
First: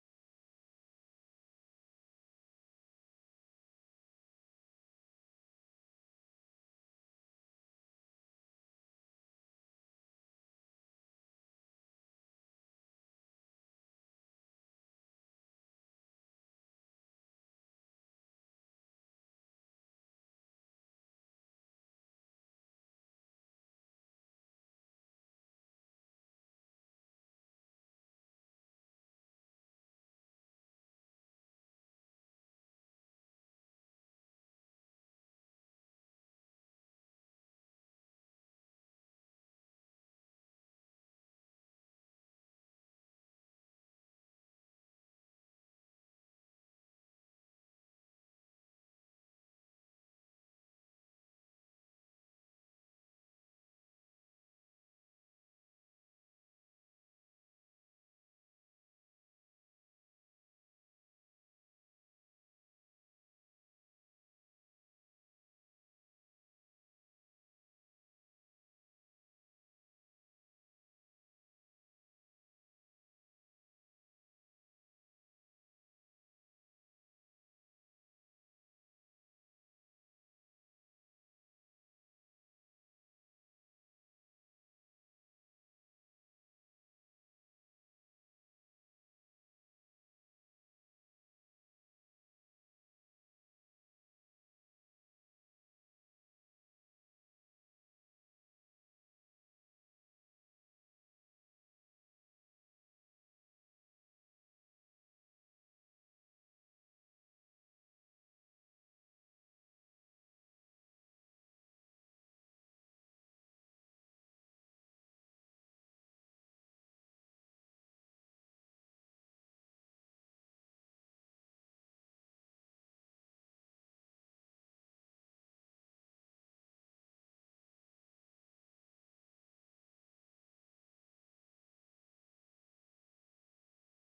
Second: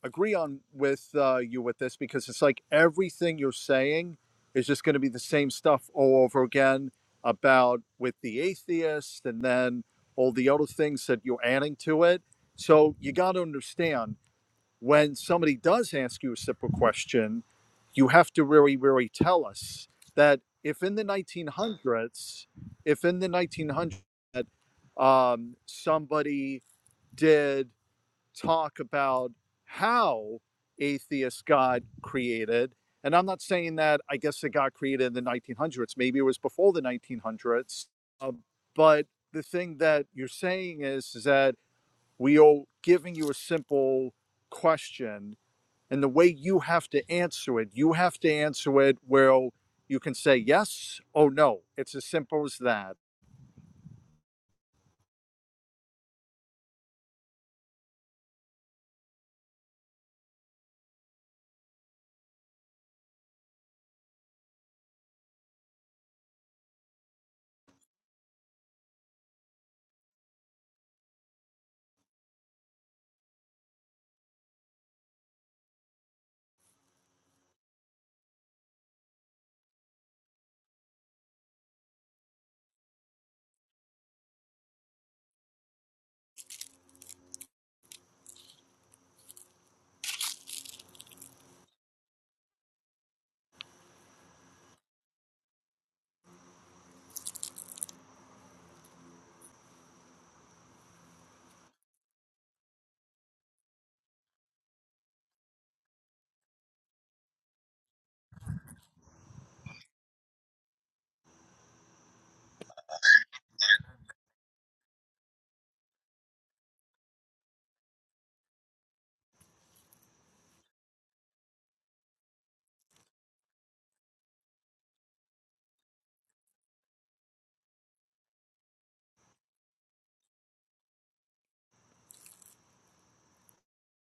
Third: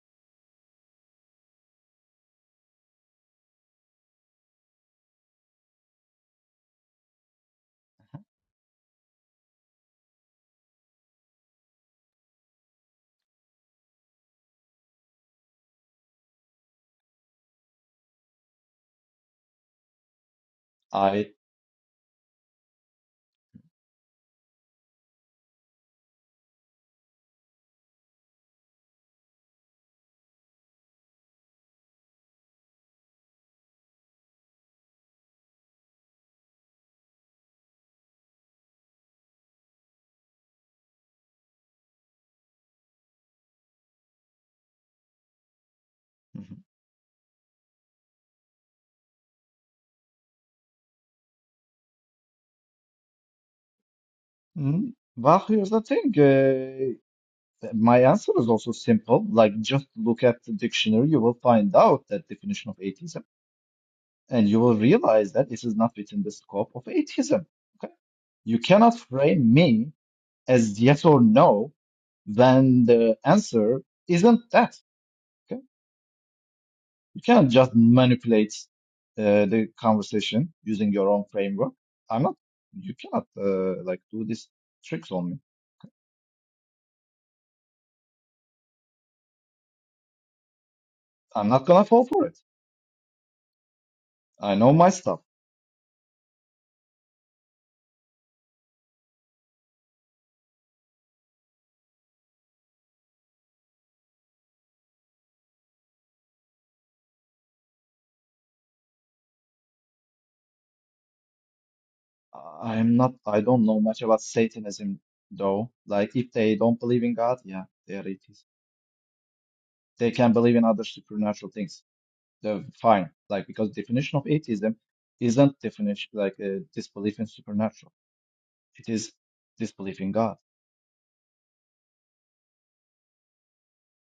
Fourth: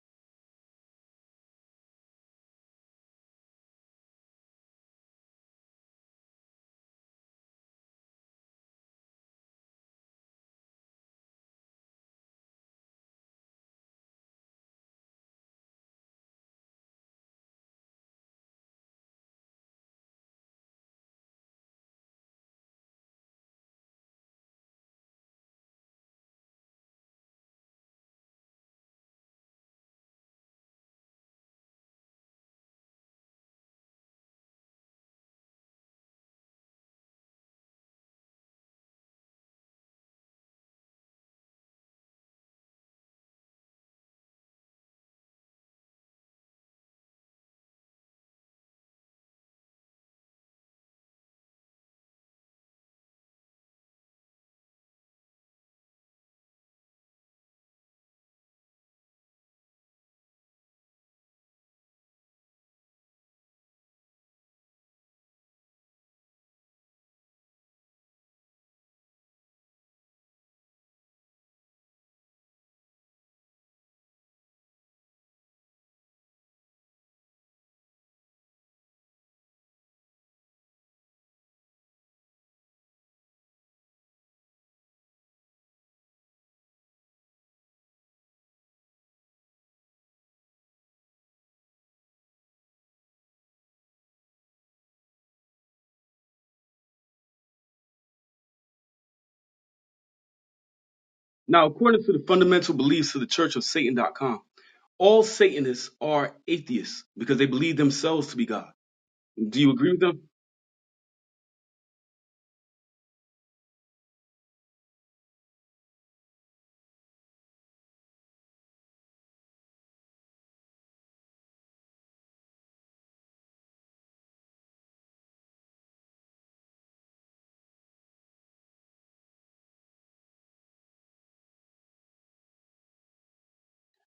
Speaker 2: agree on with uh, you with this because it's like everything you're saying is just going to be the same stuff all over again about with the atheist and then all the other things that you're adding to it. So you got to understand when somebody does ask you a simple question, you have to really, really tell us that if in the
Speaker 3: I.
Speaker 2: 1900s, if in the 1900s, um, somebody did talk about how atheist God created. And I'm not saying that I guess it got created in the 1900s. Maybe it was before the 1900s. Uh, but the thing that you're saying is, is that we are giving you a simple question, and the way
Speaker 3: Mhm.
Speaker 2: you have to answer it, you have to answer it where you can say yes or no. It's as simple as that.
Speaker 3: Mhm. Well, here's the thing. uh, My answer is also simple. Like, just look at the dictionary, you will find out that definition of atheism, and you will realize that this is not within the scope of atheism. Okay? You cannot frame me as yes or no when the answer isn't that. Okay? You can't just manipulate uh, the conversation using your own framework. I'm not. You cannot uh, like do these tricks on me. I'm not gonna fall for it. I know my stuff.
Speaker 1: Now, according to the fundamental beliefs of the Church of Satan.com, all Satanists are atheists because they believe themselves to be God. Do you agree with them?
Speaker 3: I'm not, I don't know much about Satanism though. Like if they don't believe in God, yeah, they are atheists. They can believe in other supernatural things. They're fine. Like because definition of atheism isn't definition like uh, disbelief in supernatural. It is disbelief in God.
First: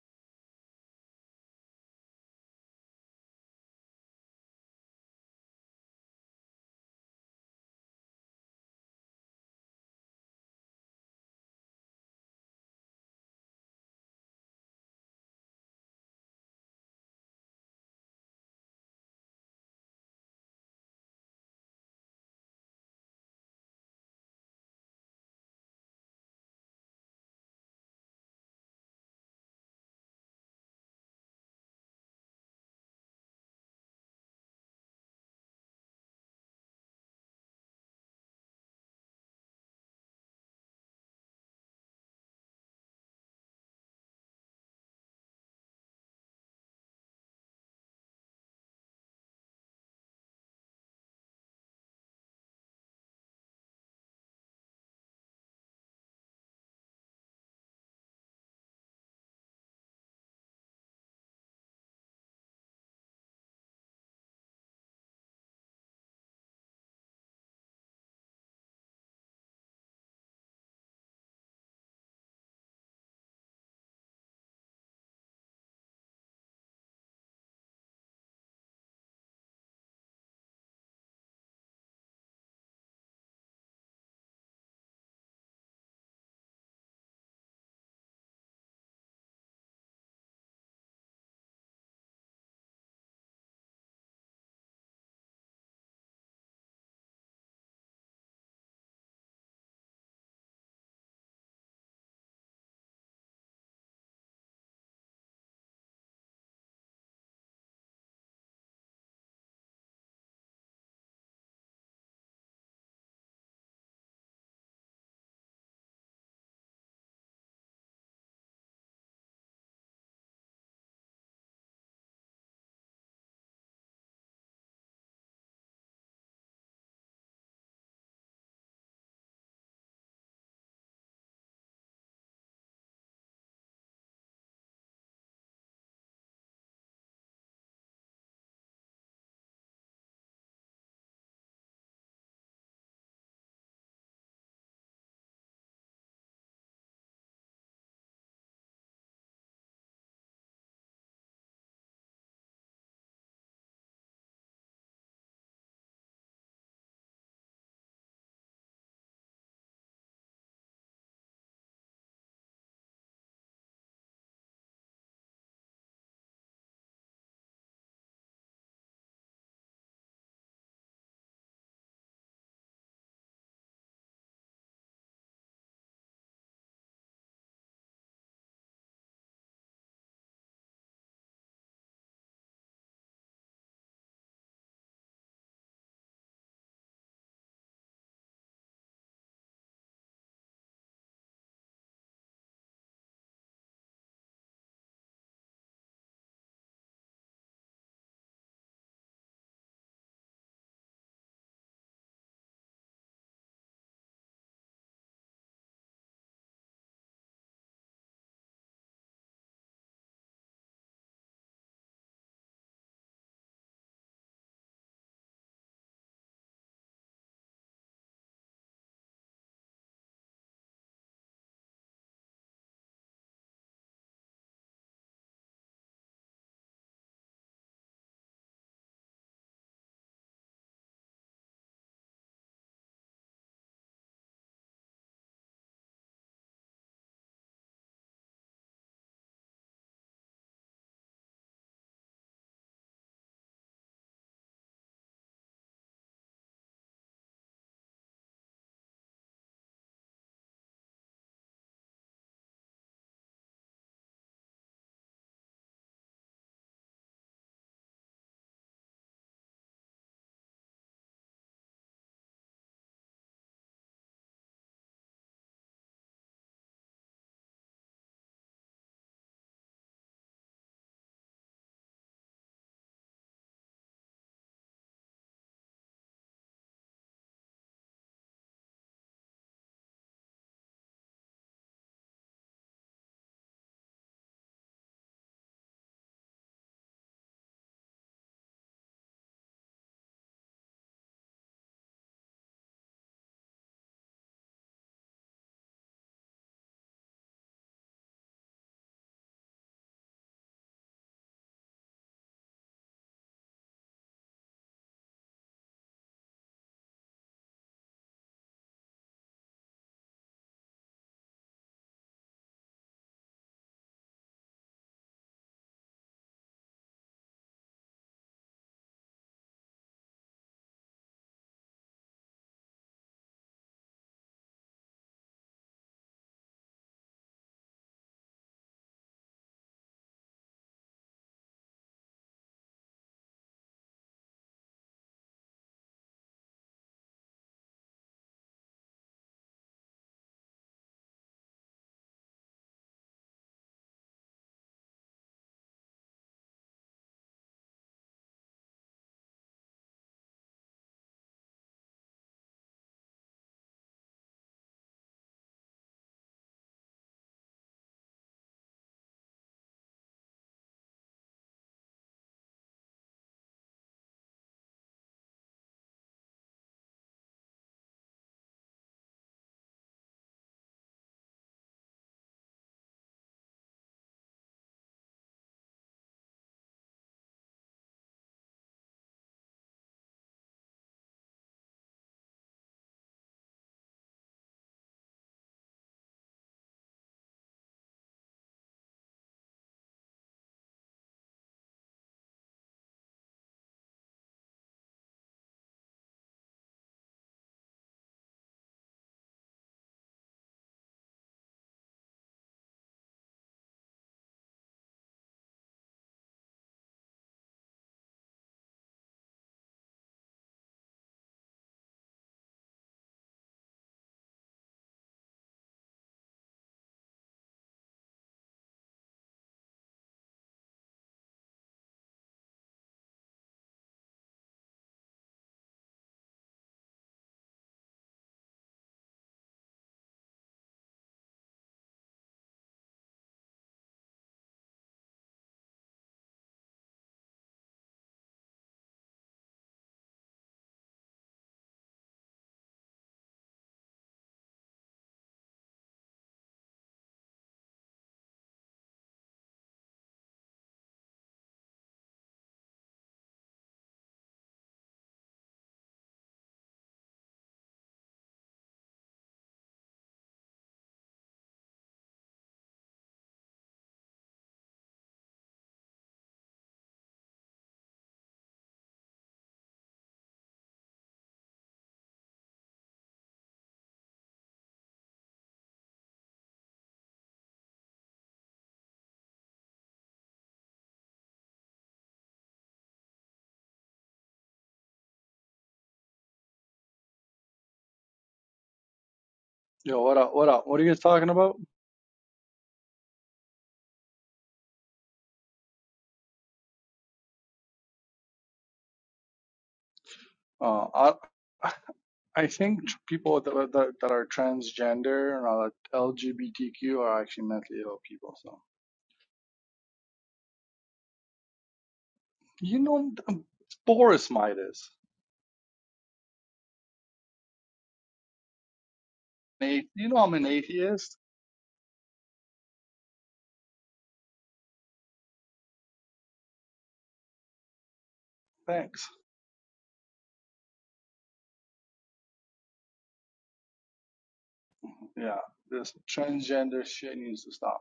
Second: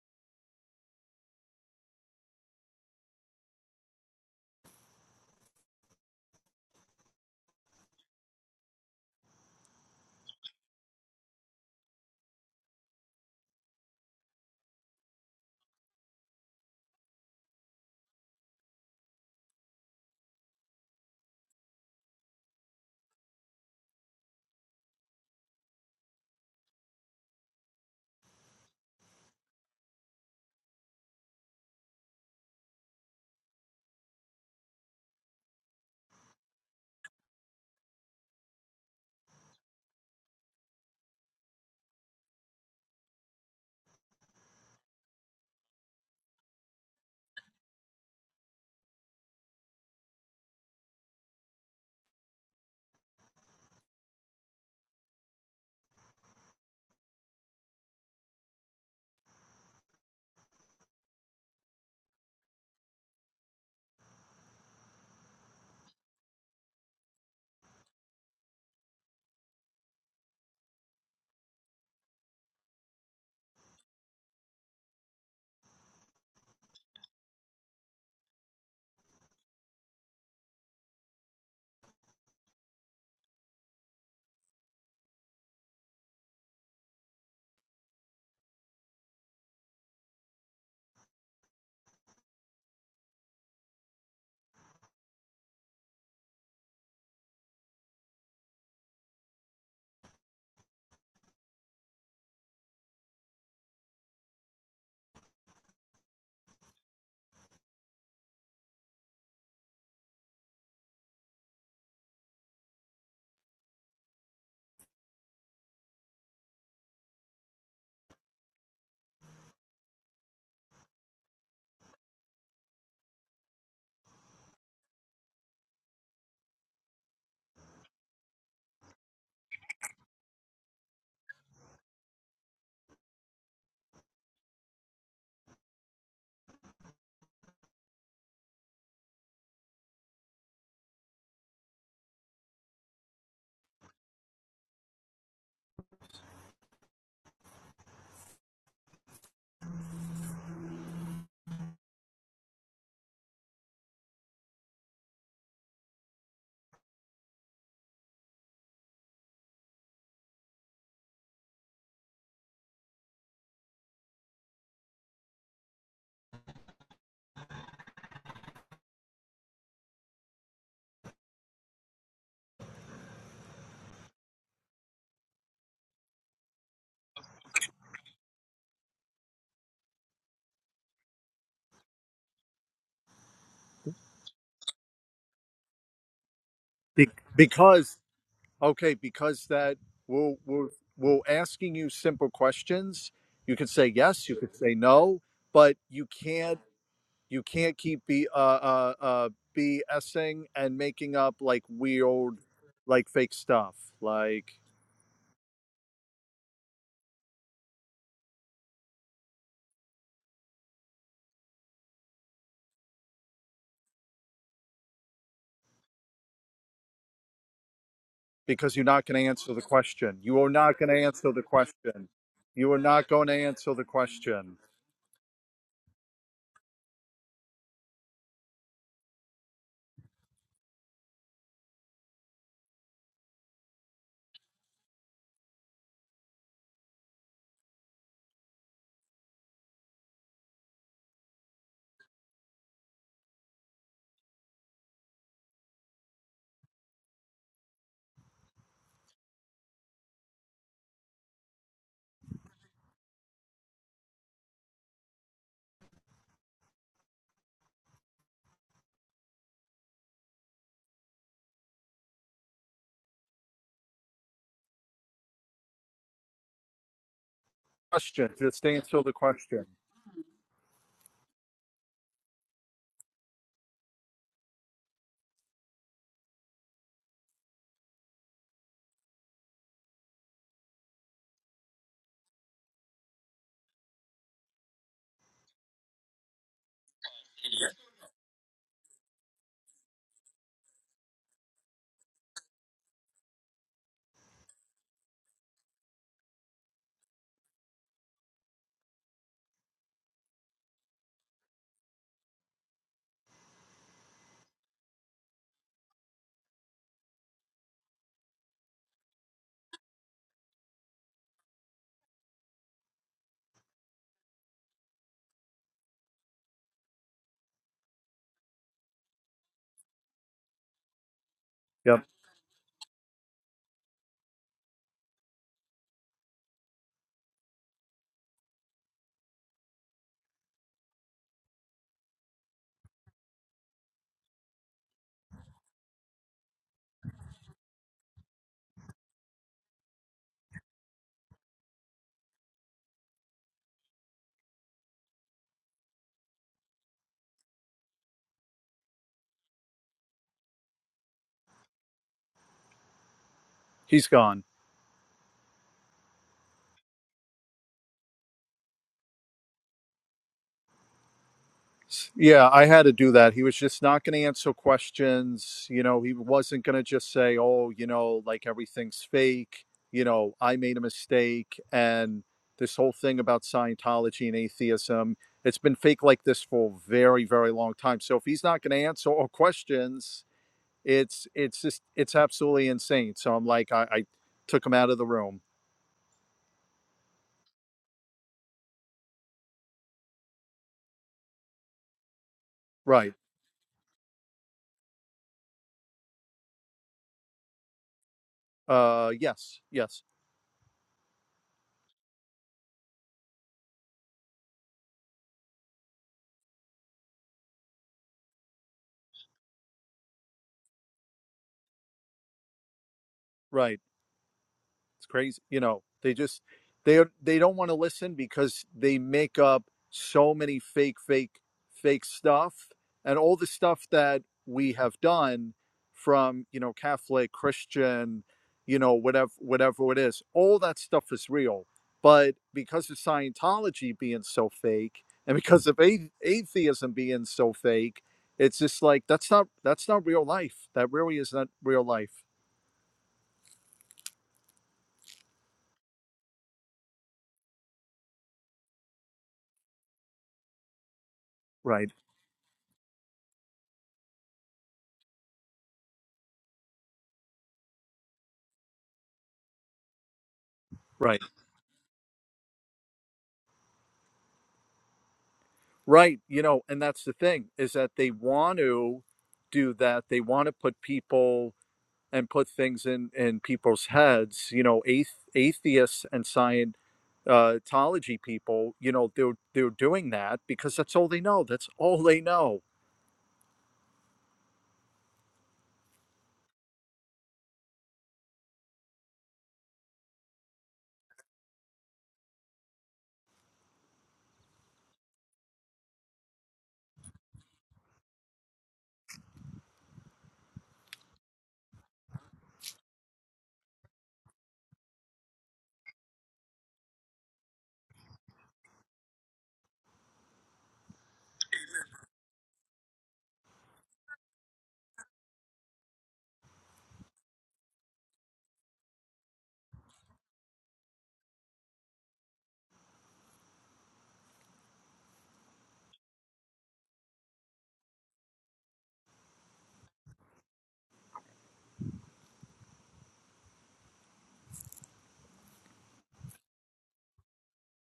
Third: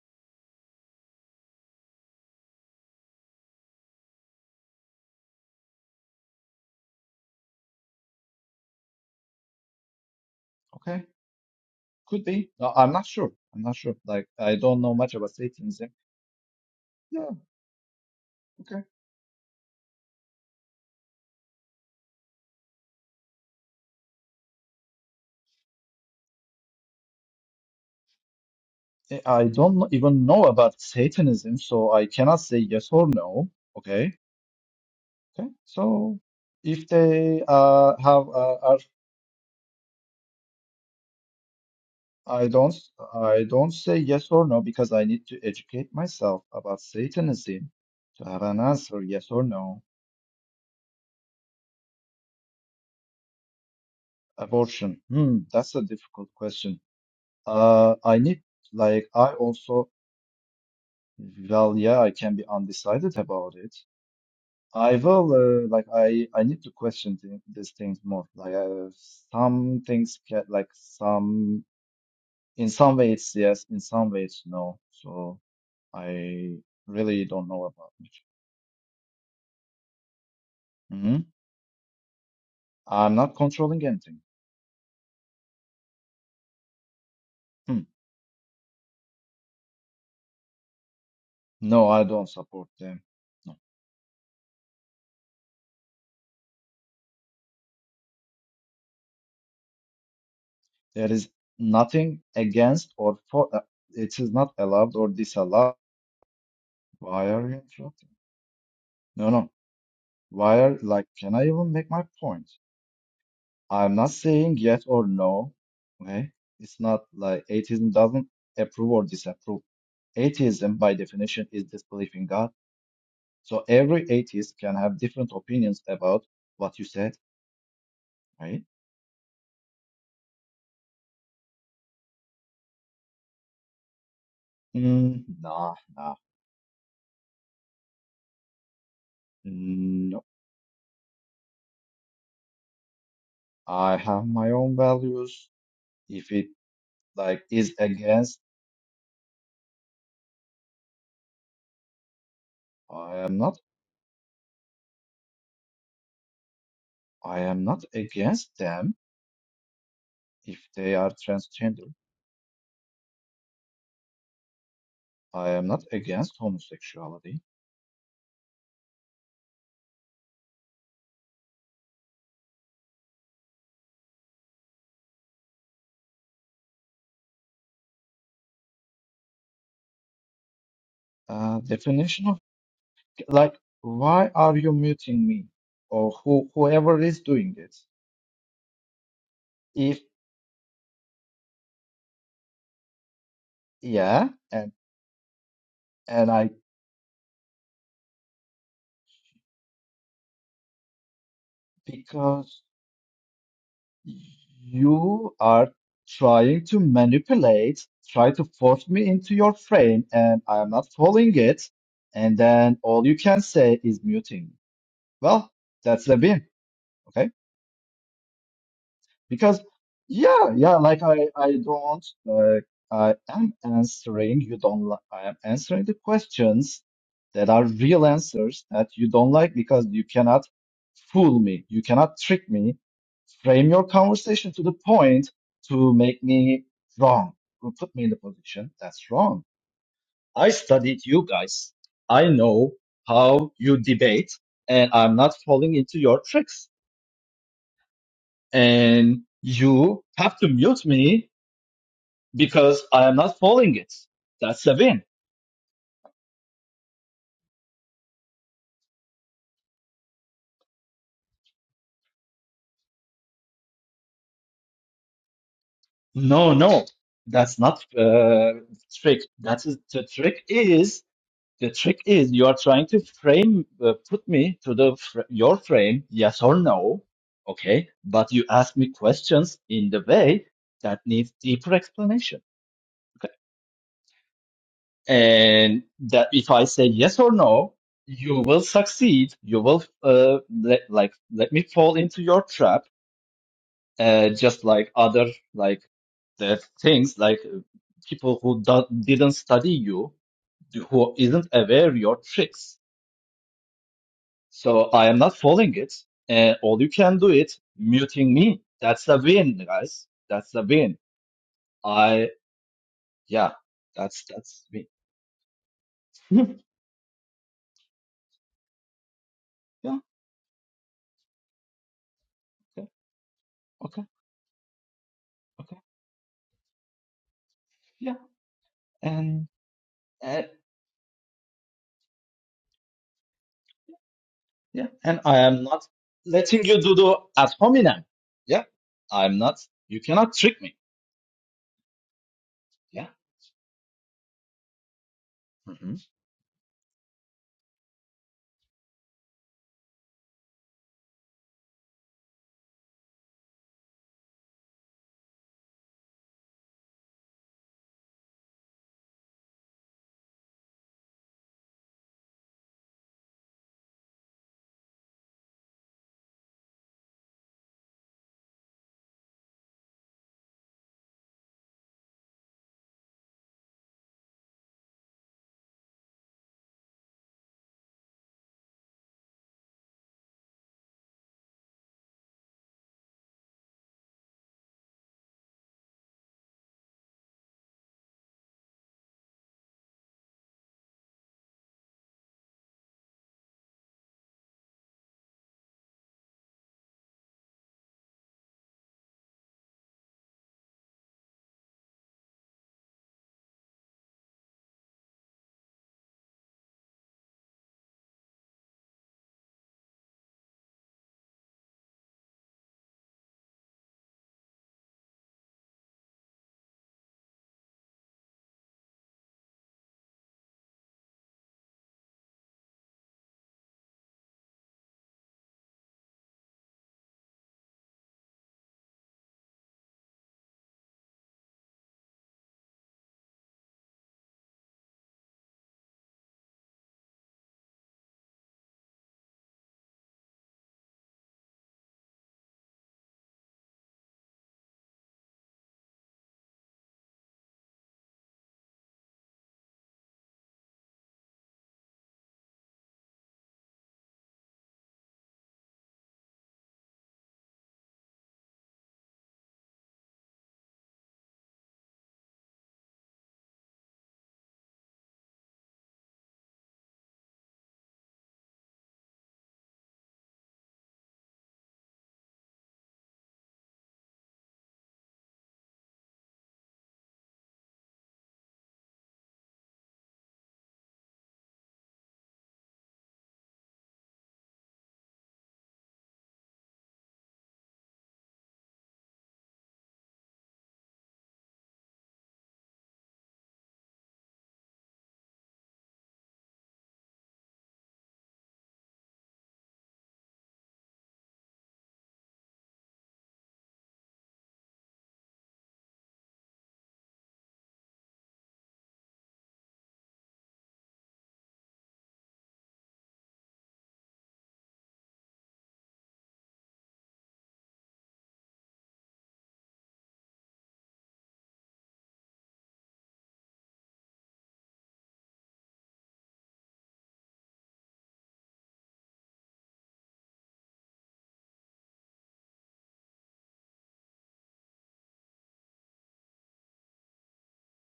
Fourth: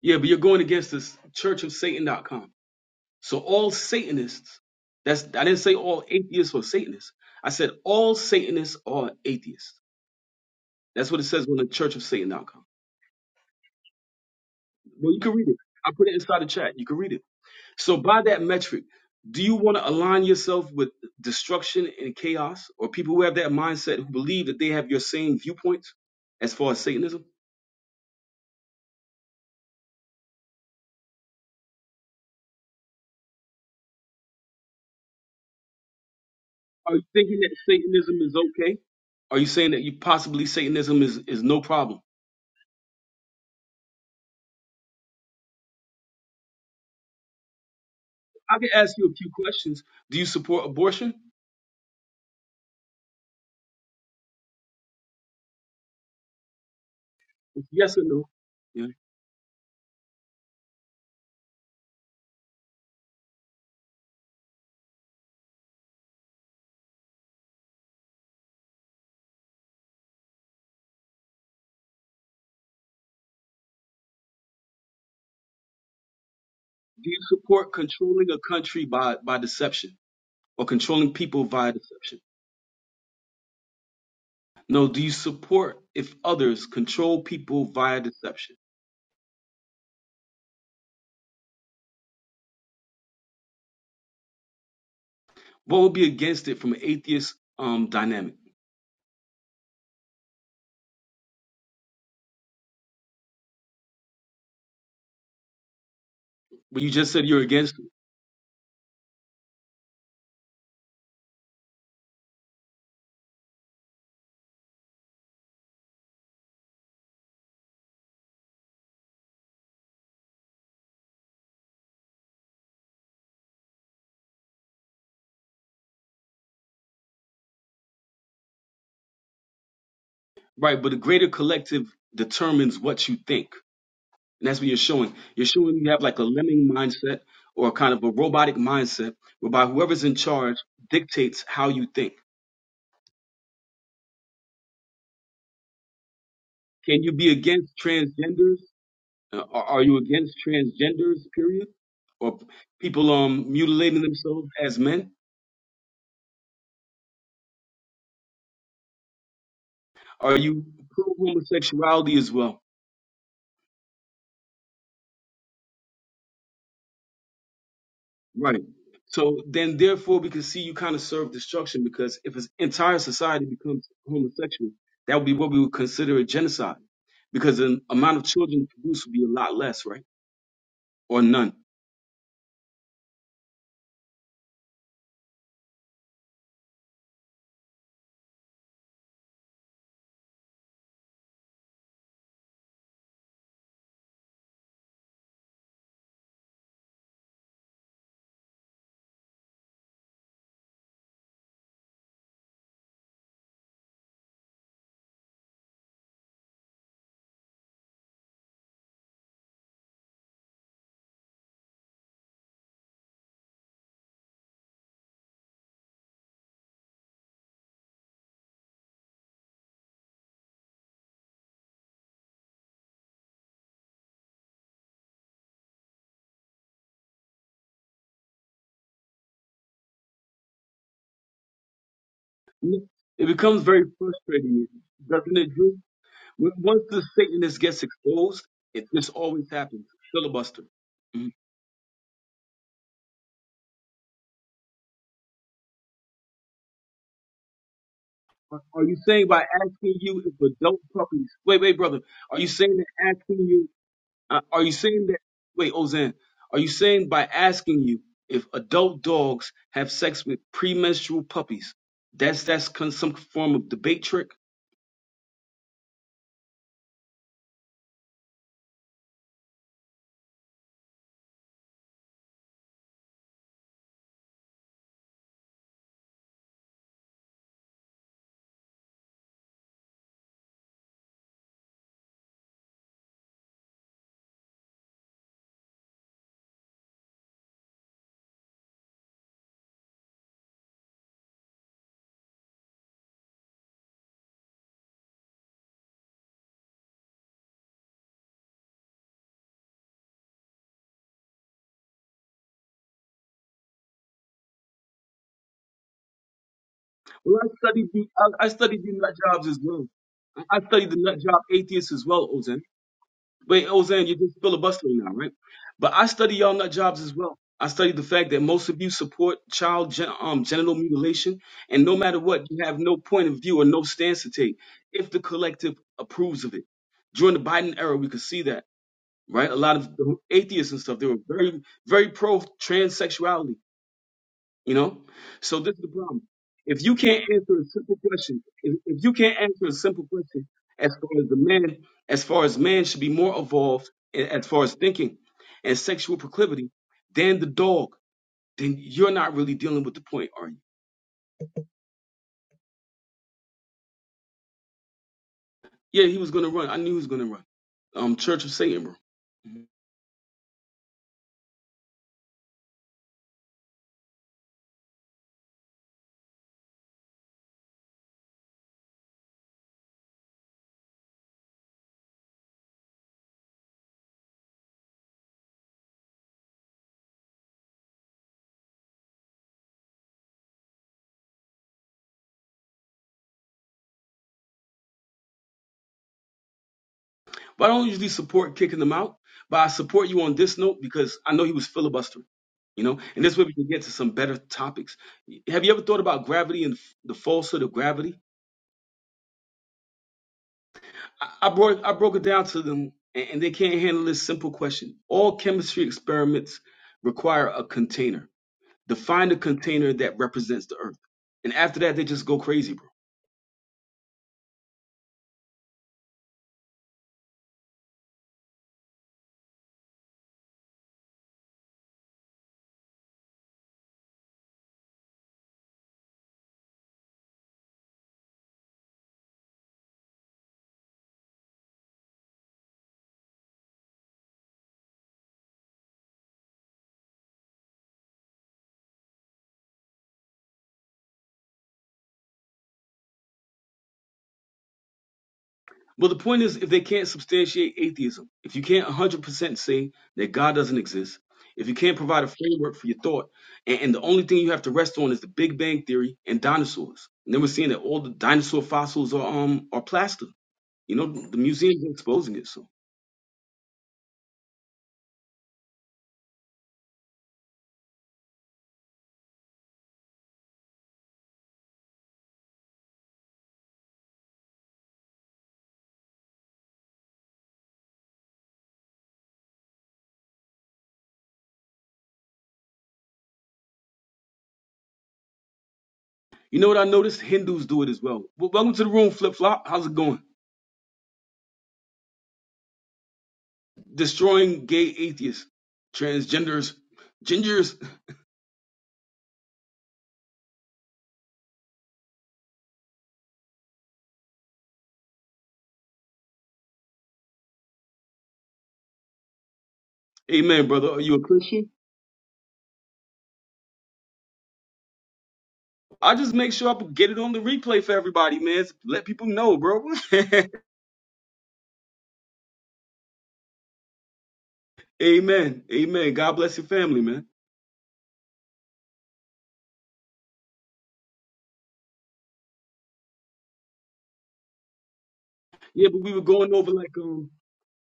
Speaker 1: Yeah, but you're going against this Church of Satan.com. So all Satanists, that's I didn't say all atheists were Satanists. I said all Satanists are atheists.
Speaker 3: Okay,
Speaker 1: That's what it says on the Church of
Speaker 3: could
Speaker 1: Satan
Speaker 3: be.
Speaker 1: outcome.
Speaker 3: No, I'm not sure. I'm not sure. Like I don't know much
Speaker 1: Well, you
Speaker 3: about
Speaker 1: can read it.
Speaker 3: Satanism.
Speaker 1: I put it inside the chat. You can read it.
Speaker 3: Yeah,
Speaker 1: So by that
Speaker 3: okay.
Speaker 1: metric, do you want to align yourself with destruction and chaos or people who have that mindset who believe that they have your same viewpoints as far as Satanism?
Speaker 3: I I don't even know about Satanism, so I cannot say yes or no. Okay. Okay, so if
Speaker 1: Are you thinking
Speaker 3: they
Speaker 1: that
Speaker 3: uh,
Speaker 1: Satanism
Speaker 3: have
Speaker 1: is
Speaker 3: uh, are,
Speaker 1: okay? Are you saying that you possibly Satanism is, is no problem?
Speaker 3: I don't I don't say yes or no because I need to educate myself about Satanism to have
Speaker 1: I
Speaker 3: an
Speaker 1: can ask
Speaker 3: answer
Speaker 1: you a few
Speaker 3: yes or no.
Speaker 1: questions. Do you support abortion?
Speaker 3: Abortion, hmm, that's a difficult question.
Speaker 1: It's
Speaker 3: Uh,
Speaker 1: Yes or
Speaker 3: I
Speaker 1: no?
Speaker 3: need
Speaker 1: Yeah.
Speaker 3: like I also well yeah I can be undecided about it. I will uh, like I I need to question th these things more. Like uh, some things get like some in some ways yes, in some ways no. So. I
Speaker 1: Do you
Speaker 3: really don't know
Speaker 1: support
Speaker 3: about it.
Speaker 1: controlling a country by, by deception or controlling
Speaker 3: Hmm?
Speaker 1: people via deception?
Speaker 3: I'm not controlling anything.
Speaker 1: No. Do you support if others control people
Speaker 3: Hmm.
Speaker 1: via deception?
Speaker 3: No, I don't support them. No,
Speaker 1: What would be against it from an atheist um, dynamic?
Speaker 3: there is nothing against or for. Uh, it is not allowed or disallowed.
Speaker 1: But you just said
Speaker 3: Why are
Speaker 1: you're
Speaker 3: you
Speaker 1: against it.
Speaker 3: interrupting? No, no. Why are like? Can I even make my point? I'm not saying yes or no. Okay, it's not like atheism doesn't approve or disapprove. Atheism, by definition, is disbelief in God. So every atheist can have different opinions about what you said right?
Speaker 1: Right. But the greater collective determines what you think. And that's what you're showing.
Speaker 3: Mm,
Speaker 1: You're
Speaker 3: nah,
Speaker 1: showing you have
Speaker 3: nah.
Speaker 1: like a lemming mindset or kind of a robotic mindset whereby whoever's
Speaker 3: Mm,
Speaker 1: in
Speaker 3: No,
Speaker 1: charge dictates how you think.
Speaker 3: I have my own values. If it
Speaker 1: Can you be
Speaker 3: like
Speaker 1: against
Speaker 3: is against,
Speaker 1: transgenders Uh, are, are you against transgenders, period? Or people
Speaker 3: I am
Speaker 1: um
Speaker 3: not.
Speaker 1: mutilating themselves as men?
Speaker 3: I am not against them
Speaker 1: Are
Speaker 3: if
Speaker 1: you
Speaker 3: they
Speaker 1: pro
Speaker 3: are transgender.
Speaker 1: homosexuality as well?
Speaker 3: I am not against homosexuality.
Speaker 1: Right. So then, therefore, we can see you kind of serve destruction because if an entire society becomes homosexual, that would be what we would consider a genocide because the amount of children produced would be a lot less, right? Or none.
Speaker 3: Uh, definition of like, why are you muting me or who whoever
Speaker 2: Be-
Speaker 3: is doing it?
Speaker 2: because Okay, because that
Speaker 3: If
Speaker 2: we're, we're, we're asking you simple questions. You could say yes,
Speaker 3: yeah,
Speaker 2: you could
Speaker 3: and
Speaker 2: say no, but you
Speaker 3: and I
Speaker 2: can't you can't keep be uh uh uh BSing and making up like weird
Speaker 3: because.
Speaker 2: like fake stuff like
Speaker 3: You are trying to manipulate, try to force me into your frame, and I am not following it. And then all you can say is muting. Well, that's the win. Okay.
Speaker 2: because you're not going to answer
Speaker 3: Because
Speaker 2: the question. You are
Speaker 3: yeah, yeah,
Speaker 2: not going to
Speaker 3: like I
Speaker 2: answer the
Speaker 3: I don't
Speaker 2: question.
Speaker 3: like
Speaker 2: You are not
Speaker 3: I
Speaker 2: going to
Speaker 3: am
Speaker 2: answer the
Speaker 3: answering you
Speaker 2: question.
Speaker 3: don't like I am answering the questions that are real answers that you don't like because you cannot fool me. You cannot trick me.
Speaker 1: It becomes
Speaker 3: Frame your
Speaker 1: very
Speaker 3: conversation to
Speaker 1: frustrating,
Speaker 3: the point
Speaker 1: doesn't it, Drew?
Speaker 3: to make
Speaker 1: When-
Speaker 3: me
Speaker 1: Once the
Speaker 3: wrong.
Speaker 1: Satanist
Speaker 3: to
Speaker 1: gets
Speaker 3: Put me in the
Speaker 1: exposed,
Speaker 3: position
Speaker 1: it,
Speaker 3: that's
Speaker 1: this
Speaker 3: wrong.
Speaker 1: always happens.
Speaker 3: I
Speaker 1: Filibuster.
Speaker 3: studied
Speaker 1: Mm-hmm.
Speaker 3: you guys. I know how you debate and I'm not falling into your tricks.
Speaker 1: Are are you
Speaker 3: And
Speaker 1: saying by asking
Speaker 3: you
Speaker 1: you
Speaker 3: have to
Speaker 1: if adult
Speaker 3: mute me
Speaker 1: puppies? Wait, wait, brother. Are you saying
Speaker 3: because
Speaker 1: that
Speaker 3: I am not
Speaker 1: asking you?
Speaker 3: following it.
Speaker 1: Uh,
Speaker 3: That's
Speaker 1: are you
Speaker 3: the win.
Speaker 1: saying that? Wait, Ozan. Are you saying by asking you if adult dogs have sex with premenstrual puppies? That's that's con- some form of debate trick.
Speaker 3: No, no, that's not
Speaker 2: Question.
Speaker 3: uh,
Speaker 2: Just answer the
Speaker 3: trick. That
Speaker 2: question.
Speaker 3: is the trick is the trick is you are trying to frame uh, put me to the fr your frame, yes or no, okay? But you ask me questions in the way that needs deeper explanation. and that if I say yes or no, you will succeed. You will uh, let, like let me fall into your trap, uh, just like other like the things like uh, people who do- didn't study you, who isn't aware your tricks. So I am not following it, and all you can do
Speaker 1: Well, I
Speaker 3: it
Speaker 1: studied the
Speaker 3: muting
Speaker 1: I, I
Speaker 3: me.
Speaker 1: studied the
Speaker 3: That's
Speaker 1: nut
Speaker 3: the
Speaker 1: jobs
Speaker 3: win,
Speaker 1: as well.
Speaker 3: guys.
Speaker 1: I
Speaker 3: That's
Speaker 1: I
Speaker 3: the
Speaker 1: studied the
Speaker 3: win.
Speaker 1: nut job atheists as well,
Speaker 3: I
Speaker 1: Ozan.
Speaker 3: yeah,
Speaker 1: Wait, Ozan, you're
Speaker 3: that's
Speaker 1: just
Speaker 3: that's me.
Speaker 1: filibustering now, right? But I study y'all
Speaker 3: yeah.
Speaker 1: nut jobs as well. I study the fact that most of you support child gen- um, genital mutilation, and no
Speaker 2: Yep.
Speaker 1: matter what, you have
Speaker 3: Okay.
Speaker 1: no point of view or no
Speaker 3: Okay.
Speaker 1: stance to take if the collective
Speaker 3: Okay.
Speaker 1: approves of it. During the Biden era, we
Speaker 3: Yeah.
Speaker 1: could see that,
Speaker 3: And.
Speaker 1: right? A lot of the
Speaker 3: Uh,
Speaker 1: atheists and stuff, they were very, very pro transsexuality. You
Speaker 3: Yeah,
Speaker 1: know?
Speaker 3: and I
Speaker 1: So
Speaker 3: am
Speaker 1: this is
Speaker 3: not
Speaker 1: the problem.
Speaker 3: letting you
Speaker 1: If
Speaker 3: do
Speaker 1: you
Speaker 3: the
Speaker 1: can't
Speaker 3: ad
Speaker 1: answer a simple
Speaker 3: hominem.
Speaker 1: question,
Speaker 3: Yeah,
Speaker 1: if, if you
Speaker 3: I'm
Speaker 1: can't
Speaker 3: not.
Speaker 1: answer a
Speaker 3: You
Speaker 1: simple
Speaker 3: cannot
Speaker 1: question
Speaker 3: trick me.
Speaker 1: as far as the man, as far as man should
Speaker 3: Yeah.
Speaker 1: be more evolved a- as far as thinking and sexual proclivity than the dog, then you're not really dealing with the point, are you?
Speaker 2: He's gone.
Speaker 1: Yeah, he was gonna run. I knew he was gonna run. Um Church of Satan, bro. Mm-hmm.
Speaker 2: Yeah, I had to do that. He was just not going to answer questions. You know, he wasn't going to just say, oh, you know, like everything's fake. You know, I made a mistake. And this whole thing about Scientology and atheism, it's been fake like this for a very, very long time. So if he's not going to answer all questions, it's it's just it's absolutely insane. So I'm like, I, I took him out of the room.
Speaker 1: But I don't usually support kicking them out, but I support you on this note because I know he was filibustering, you know,
Speaker 2: Right.
Speaker 1: and this way we can get to some better topics. Have you ever thought about gravity and the falsehood of gravity?
Speaker 2: Uh yes, yes.
Speaker 1: I, I broke I broke it down to them, and, and they can't handle this simple question. All chemistry experiments require a container. Define the container that represents the Earth, and after that they just go crazy, bro.
Speaker 2: Right. It's crazy. You know, they just they they don't want to listen because they make up so many fake, fake, fake stuff, and all the stuff that we have done from you know Catholic, Christian, you know whatever whatever it is. All that stuff is real, but because of Scientology being so fake, and because of a- atheism being so fake. It's just like that's not that's not real life. That really is not real life.
Speaker 1: Well, the point is, if they can't substantiate atheism, if you can't 100% say that God doesn't exist, if you
Speaker 2: Right.
Speaker 1: can't provide a framework for your thought, and, and the only thing you have to rest on is the Big Bang Theory and dinosaurs, and then we're seeing that all the dinosaur fossils are um are plaster. You know,
Speaker 2: Right.
Speaker 1: the museum's exposing it. So,
Speaker 2: Right. You know, and that's the thing is that they want to do that. They want to put people and put things in in people's heads. You know, ath- atheists and Scientology people. You know, they're they're doing that because that's all they know. That's all they know.
Speaker 1: you know what I noticed? Hindus do it as well. well welcome to the room, Flip Flop. How's it
Speaker 4: Yeah, what
Speaker 1: going?
Speaker 4: up, what up? What are you guys talking about?
Speaker 1: Destroying gay atheists, transgenders, gingers.
Speaker 4: Uh, I, I think people that, are- that that are transgender and are LGBTQ are actually mentally ill people. So
Speaker 1: Amen, brother. Are you a Christian?
Speaker 4: you know, um, Boris Midas.
Speaker 1: I just make sure I get it on the replay for everybody, man. Let people know, bro.
Speaker 4: Nate, you know I'm an atheist.
Speaker 1: Amen. Amen. God bless your family, man.
Speaker 4: Thanks. Yeah,
Speaker 1: Yeah,
Speaker 4: this
Speaker 1: but we were going over
Speaker 4: transgender
Speaker 1: like
Speaker 4: shit
Speaker 1: um
Speaker 4: needs to stop.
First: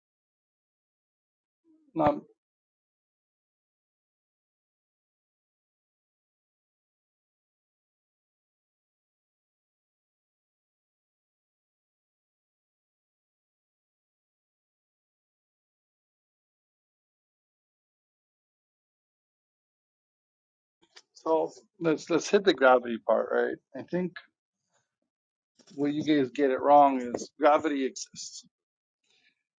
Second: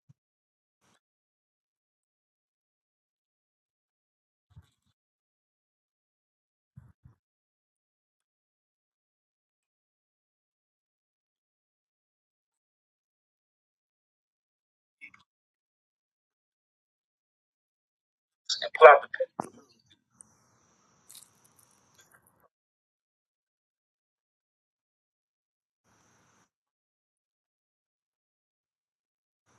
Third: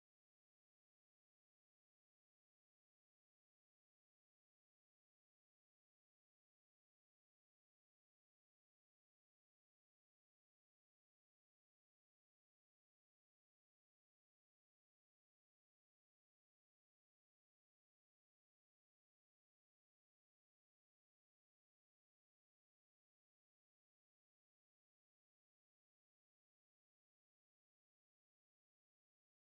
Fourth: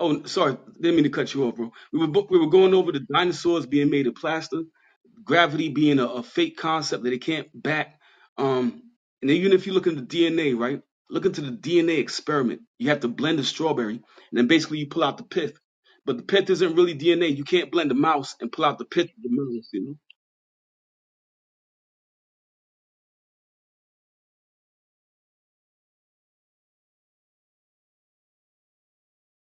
Speaker 1: oh sorry, didn't mean to cut you off, bro. We were
Speaker 4: Um,
Speaker 1: bo- we were going over the dinosaurs being made of plaster, gravity being a, a fake concept that they can't back. Um and then even if you look into DNA, right? Look into the DNA experiment. You have to blend a strawberry, and then basically you pull out the pith. But the pith isn't really DNA. You can't blend a mouse and pull out the pith of the mouse, you know?
Speaker 4: so let's let's hit the gravity part, right? I think where you guys get it wrong is gravity exists.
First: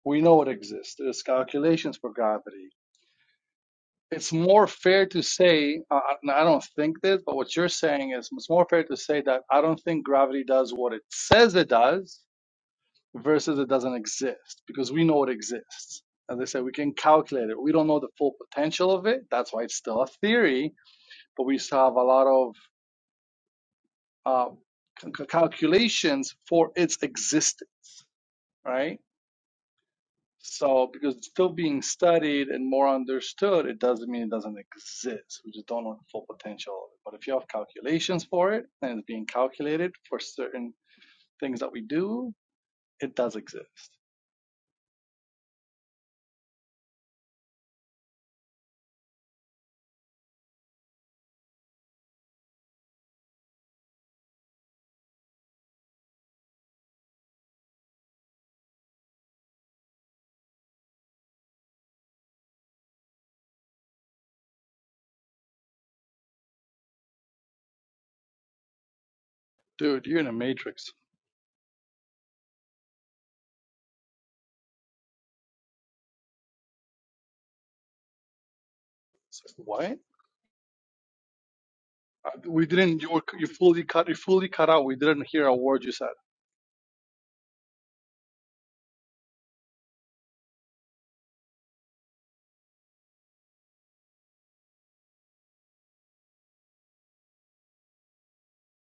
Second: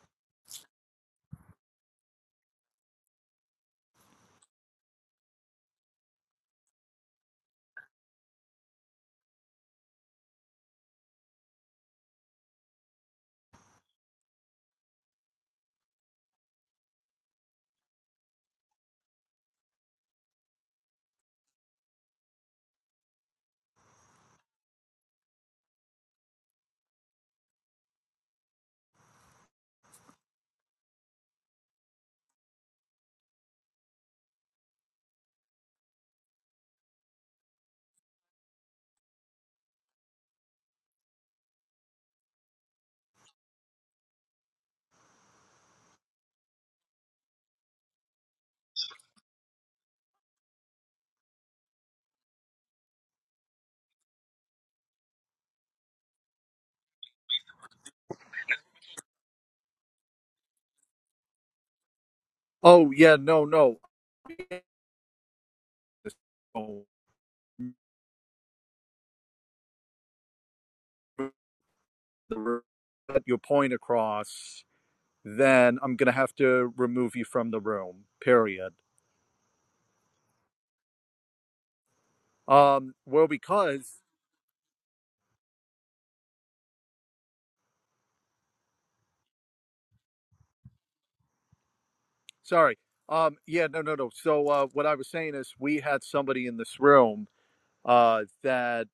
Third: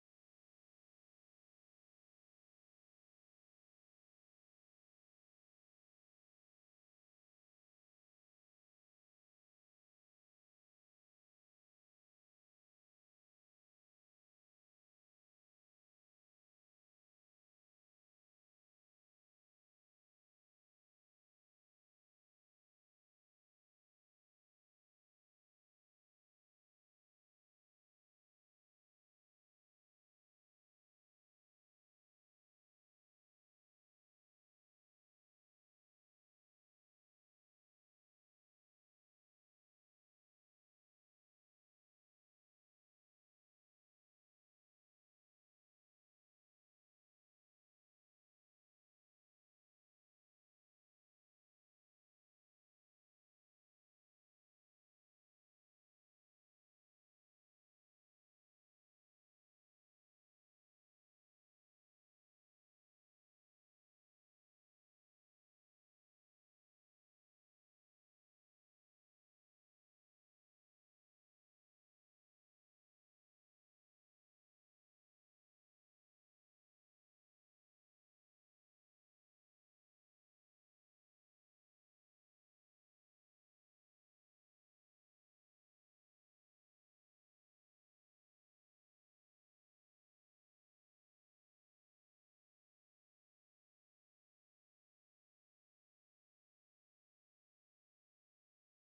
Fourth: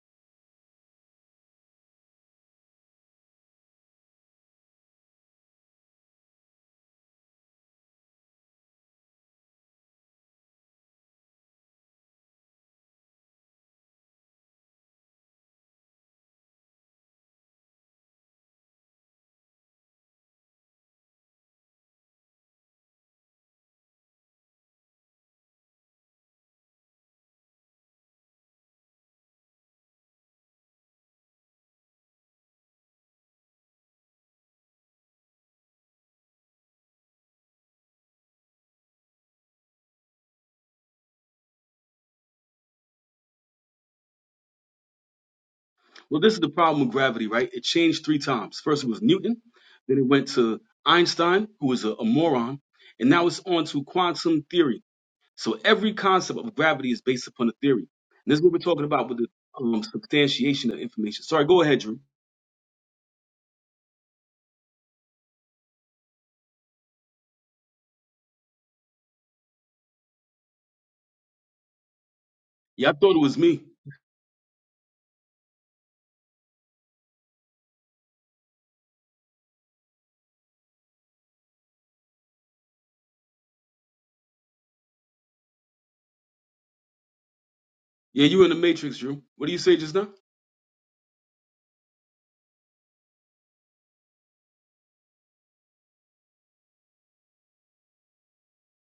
Speaker 4: We know it exists. There's calculations for gravity it's more fair to say, uh, I don't think this, but what you're saying is it's more fair to say that I don't think gravity does what it says it does versus it doesn't exist because we know it exists. As I said, we can calculate it. We don't know the full potential of it. That's why it's still a theory, but we still have a lot of uh, c- calculations for its existence, right? So, because it's still being studied and more understood, it doesn't mean it doesn't exist. We just don't know the full potential of it. But if you have calculations for it and it's being calculated for certain things that we do, it does exist.
Speaker 1: Well, this is the problem with gravity, right? It changed three times. First, it was Newton, then it went to Einstein, who was a, a moron, and now it's on to quantum theory. So every concept of gravity is based upon a theory. And this is what we're talking about with the um, substantiation of information. Sorry, go ahead, Drew.
Speaker 2: Oh yeah, no, no. Oh,
Speaker 4: Dude, you're in a matrix.
Speaker 1: Yeah, I thought it
Speaker 2: Get
Speaker 1: was
Speaker 2: your
Speaker 1: me.
Speaker 2: point across. Then I'm gonna have to remove you from the room. Period.
Speaker 4: It's like, what? Uh, We
Speaker 2: Um.
Speaker 4: didn't. You were
Speaker 2: Well,
Speaker 4: you fully
Speaker 2: because
Speaker 4: cut. You fully cut out. We didn't hear a word you said.
Speaker 1: Yeah, you were in the Matrix, Drew. What do you say just now?
Speaker 2: Sorry. Um, yeah, no, no, no. So uh, what I was saying is, we had somebody in this room uh, that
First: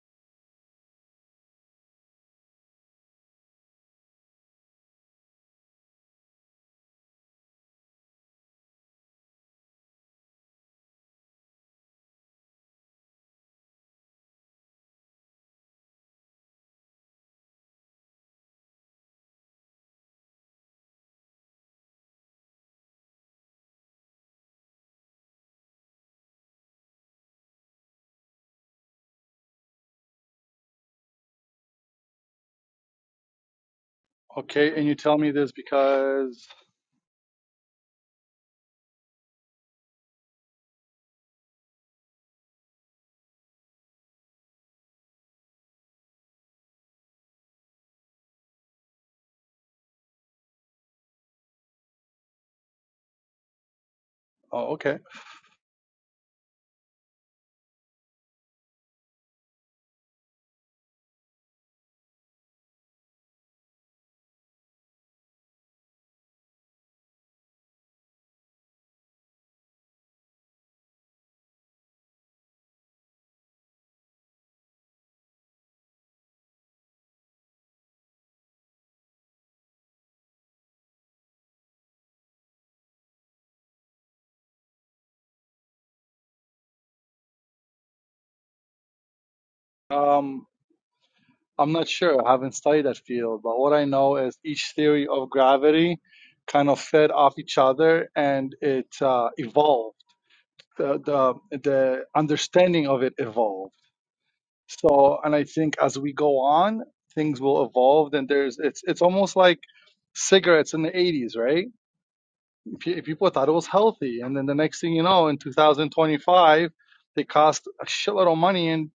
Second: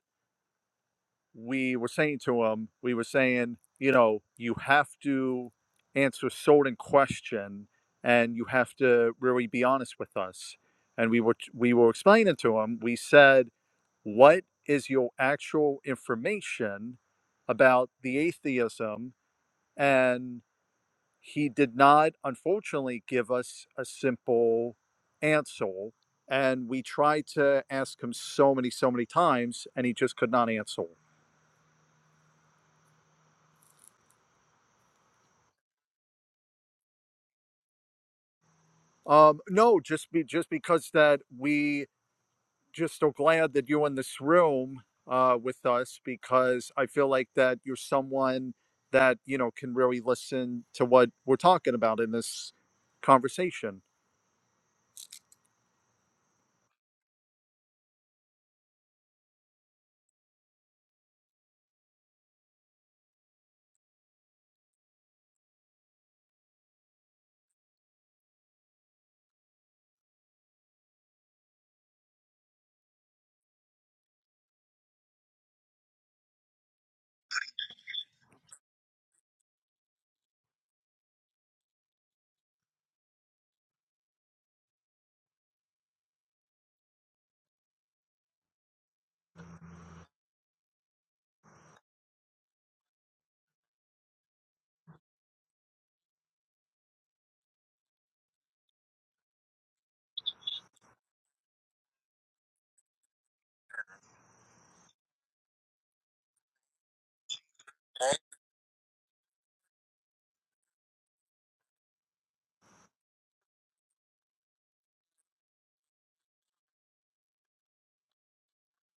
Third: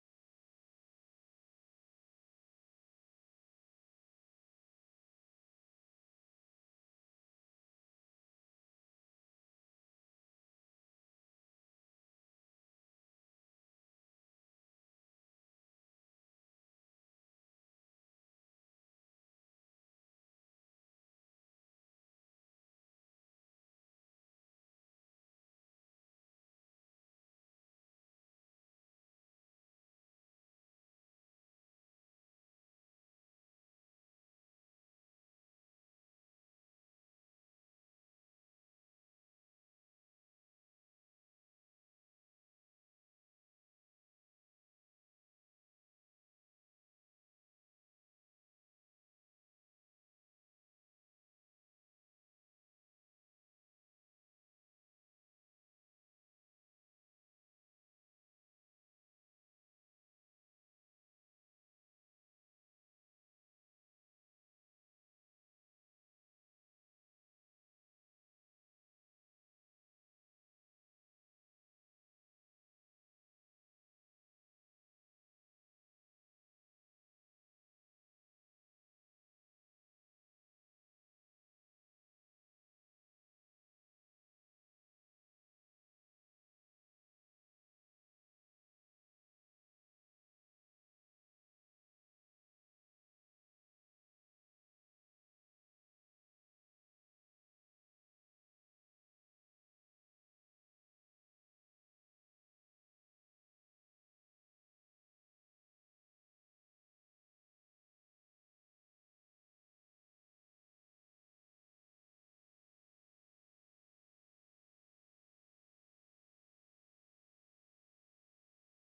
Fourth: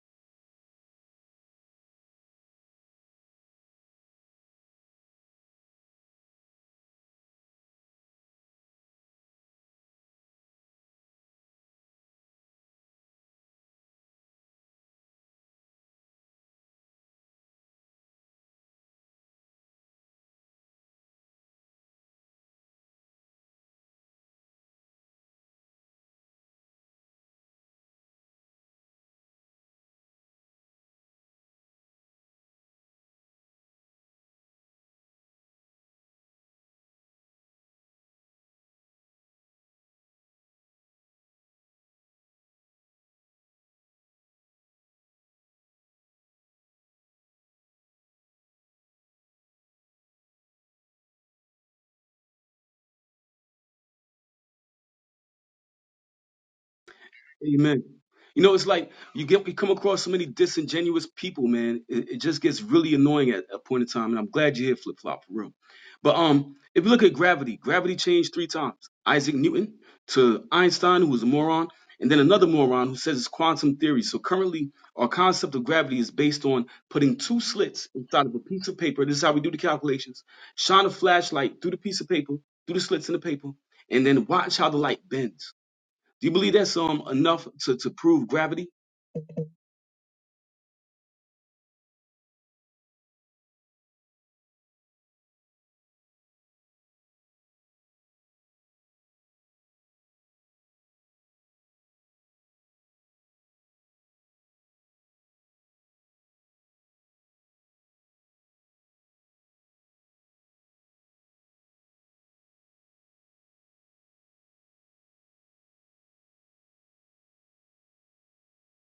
Speaker 2: we were saying to him, we were saying, you know, you have to answer a certain question, and you have to really be honest with us. And we were we were explaining to him. We said, what is your actual information about the atheism? and he did not, unfortunately, give us a simple answer. And we tried to ask him so many, so many times, and he just could not answer.
Speaker 4: Okay, and you tell me this because.
Speaker 2: Um, no, just be just because that we just are glad that you're in this room uh, with us because I feel like that you're someone that you know can really listen to what we're talking about in this conversation.
Speaker 4: Oh, okay.
Speaker 1: Amen. You know, it's like you get you come across so many disingenuous people, man. It, it just gets really annoying at a point in time. And I'm glad you hit flip flop for real. But um, if you look at gravity, gravity changed three times: Isaac Newton to Einstein, who was a moron, and then another moron who says it's quantum theory. So currently, our concept of gravity is based on putting two slits inside of a piece of paper. This is how we do the calculations: shine a flashlight through the piece of paper, through the slits in the paper, and then watch how the light bends. Do you believe that's um enough to, to prove gravity?
Speaker 4: Um. I'm not sure. I haven't studied that field, but what I know is each theory of gravity kind of fed off each other, and it uh, evolved. The, the the understanding of it evolved. So, and I think as we go on, things will evolve. And there's it's it's almost like cigarettes in the 80s, right? Pe- People thought it was healthy, and then the next thing you know, in 2025, they cost a shitload of money, and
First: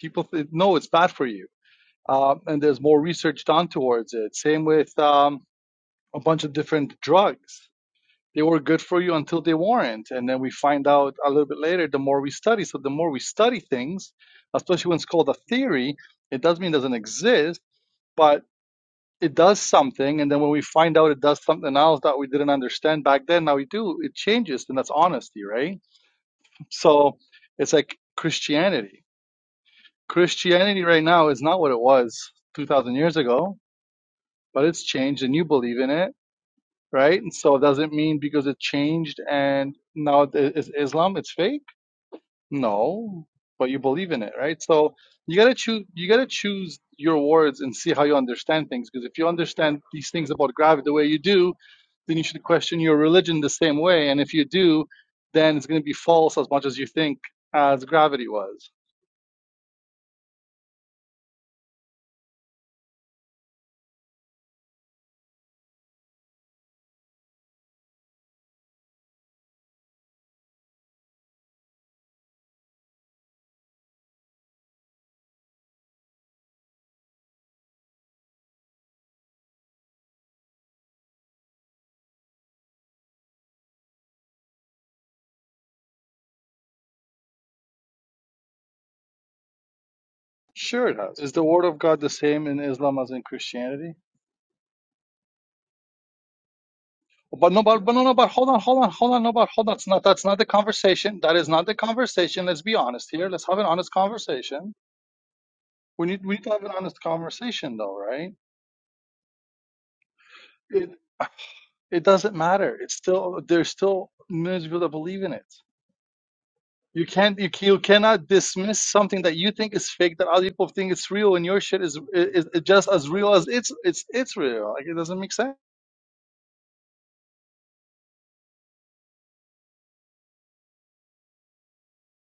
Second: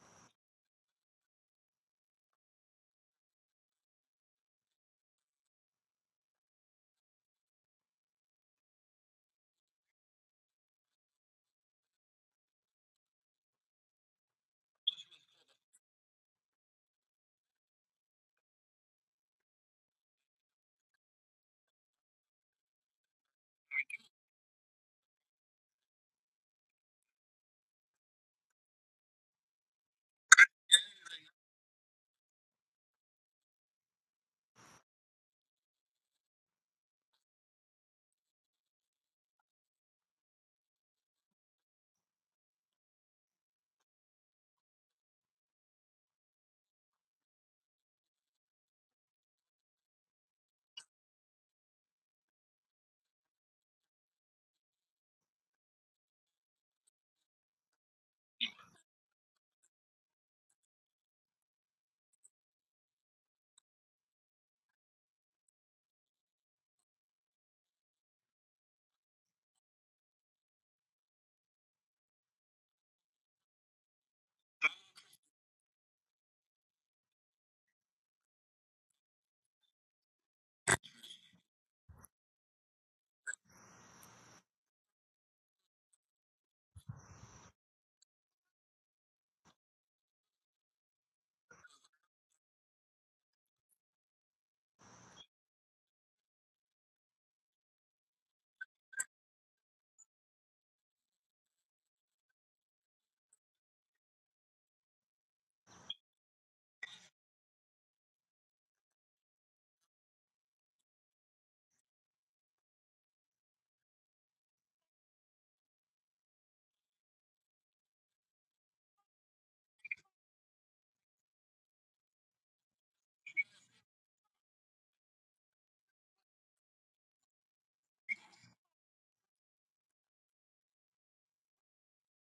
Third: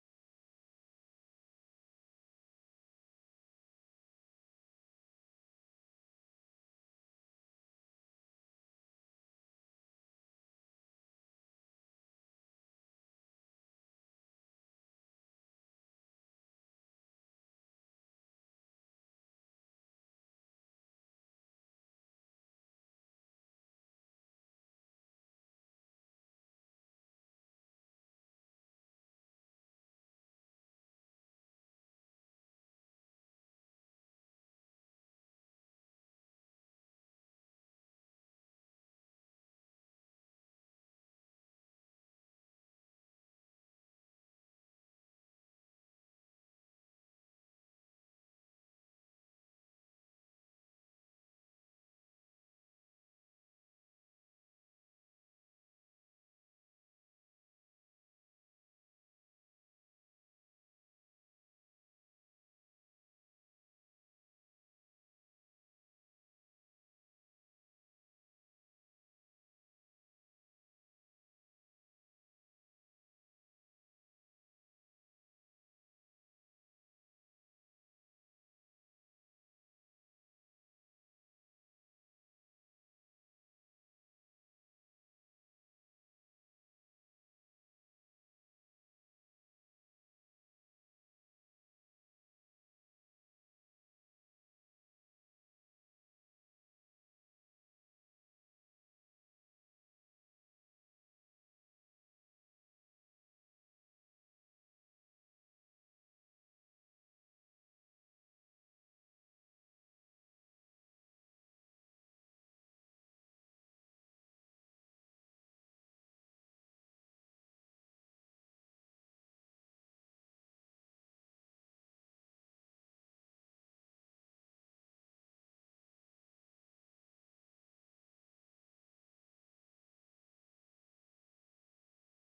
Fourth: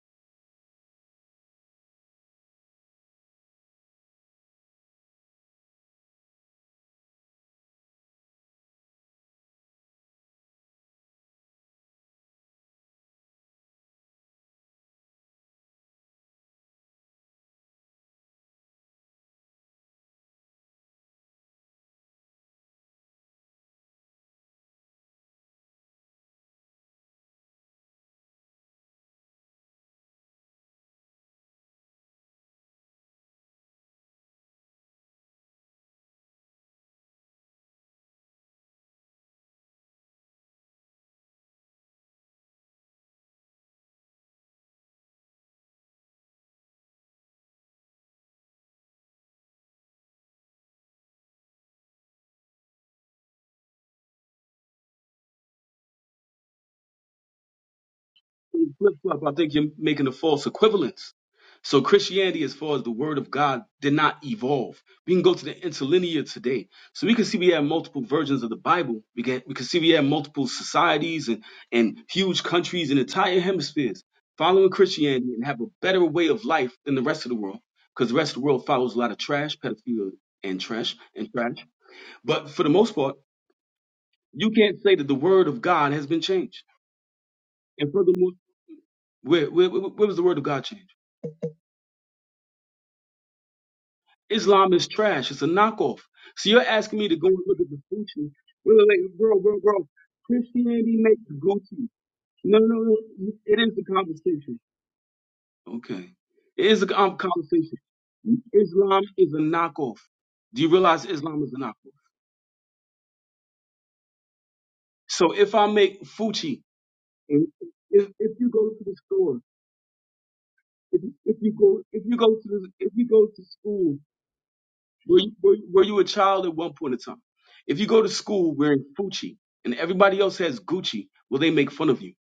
Speaker 4: people th- know it's bad for you uh, and there's more research done towards it. Same with um, a bunch of different drugs. They were good for you until they weren't, and then we find out a little bit later. The more we study, so the more we study things, especially when it's called a theory, it doesn't mean it doesn't exist, but it does something. And then when we find out it does something else that we didn't understand back then, now we do. It changes, and that's honesty, right? So it's like Christianity. Christianity right now is not what it was 2,000 years ago but it's changed and you believe in it, right? And so does it mean because it changed and now it is Islam, it's fake? No, but you believe in it, right? So you gotta choose. You gotta choose your words and see how you understand things. Because if you understand these things about gravity the way you do, then you should question your religion the same way. And if you do, then it's gonna be false as much as you think as gravity was.
Speaker 1: Flip flop, I think you're making a false equivalence. So Christianity, as far as the word of God, did not evolve. We can go to the interlinear today. So we can see we have multiple versions of the Bible. We can we can see we have multiple societies and, and huge countries and entire hemispheres following Christianity and have a better way of life than the rest of the world. Because the rest of the world follows a lot of trash, pedophilia and trash and trash. But for the most part, you can't say that the word of God has been changed. And furthermore, where, where, where where was the word of God change?
Speaker 4: Sure, it has. Is the word of God the same in Islam as in Christianity?
Speaker 1: Islam is trash. It's a knockoff. So you're asking me to go and
Speaker 4: But
Speaker 1: look
Speaker 4: no,
Speaker 1: at the
Speaker 4: but, but no, no, but
Speaker 1: Gucci.
Speaker 4: hold on,
Speaker 1: Wait,
Speaker 4: hold
Speaker 1: wait,
Speaker 4: on, hold
Speaker 1: wait,
Speaker 4: on, no,
Speaker 1: bro,
Speaker 4: but
Speaker 1: bro,
Speaker 4: hold on. It's
Speaker 1: bro.
Speaker 4: not that's not the
Speaker 1: Christianity
Speaker 4: conversation.
Speaker 1: makes
Speaker 4: That is not the
Speaker 1: Gucci.
Speaker 4: conversation.
Speaker 1: No,
Speaker 4: Let's be
Speaker 1: no, no.
Speaker 4: honest here. Let's have
Speaker 1: It
Speaker 4: an
Speaker 1: is
Speaker 4: honest
Speaker 1: a conversation.
Speaker 4: conversation. We
Speaker 1: Okay.
Speaker 4: need we need to have
Speaker 1: It
Speaker 4: an
Speaker 1: is a
Speaker 4: honest
Speaker 1: con-
Speaker 4: conversation
Speaker 1: conversation.
Speaker 4: though, right?
Speaker 1: Islam is a knockoff. Do you
Speaker 4: It
Speaker 1: realize Islam is a knockoff?
Speaker 4: it doesn't matter. It's still there's still millions of people that believe
Speaker 1: So
Speaker 4: in it.
Speaker 1: if I make Fuchi,
Speaker 4: You can't
Speaker 1: and
Speaker 4: you, ca- you
Speaker 1: if,
Speaker 4: cannot
Speaker 1: if you go
Speaker 4: dismiss
Speaker 1: to the
Speaker 4: something that
Speaker 1: store,
Speaker 4: you think is fake that other people think
Speaker 1: if,
Speaker 4: it's real
Speaker 1: if
Speaker 4: and
Speaker 1: you
Speaker 4: your
Speaker 1: go,
Speaker 4: shit is
Speaker 1: if you go to
Speaker 4: is, is
Speaker 1: the,
Speaker 4: just
Speaker 1: if you
Speaker 4: as
Speaker 1: go
Speaker 4: real
Speaker 1: to
Speaker 4: as it's
Speaker 1: school
Speaker 4: it's it's real. Like it doesn't
Speaker 1: Were you,
Speaker 4: make
Speaker 1: were,
Speaker 4: sense.
Speaker 1: you- were you a child at one point in time? If you go to school wearing Gucci and everybody else has Gucci, will they make fun of you?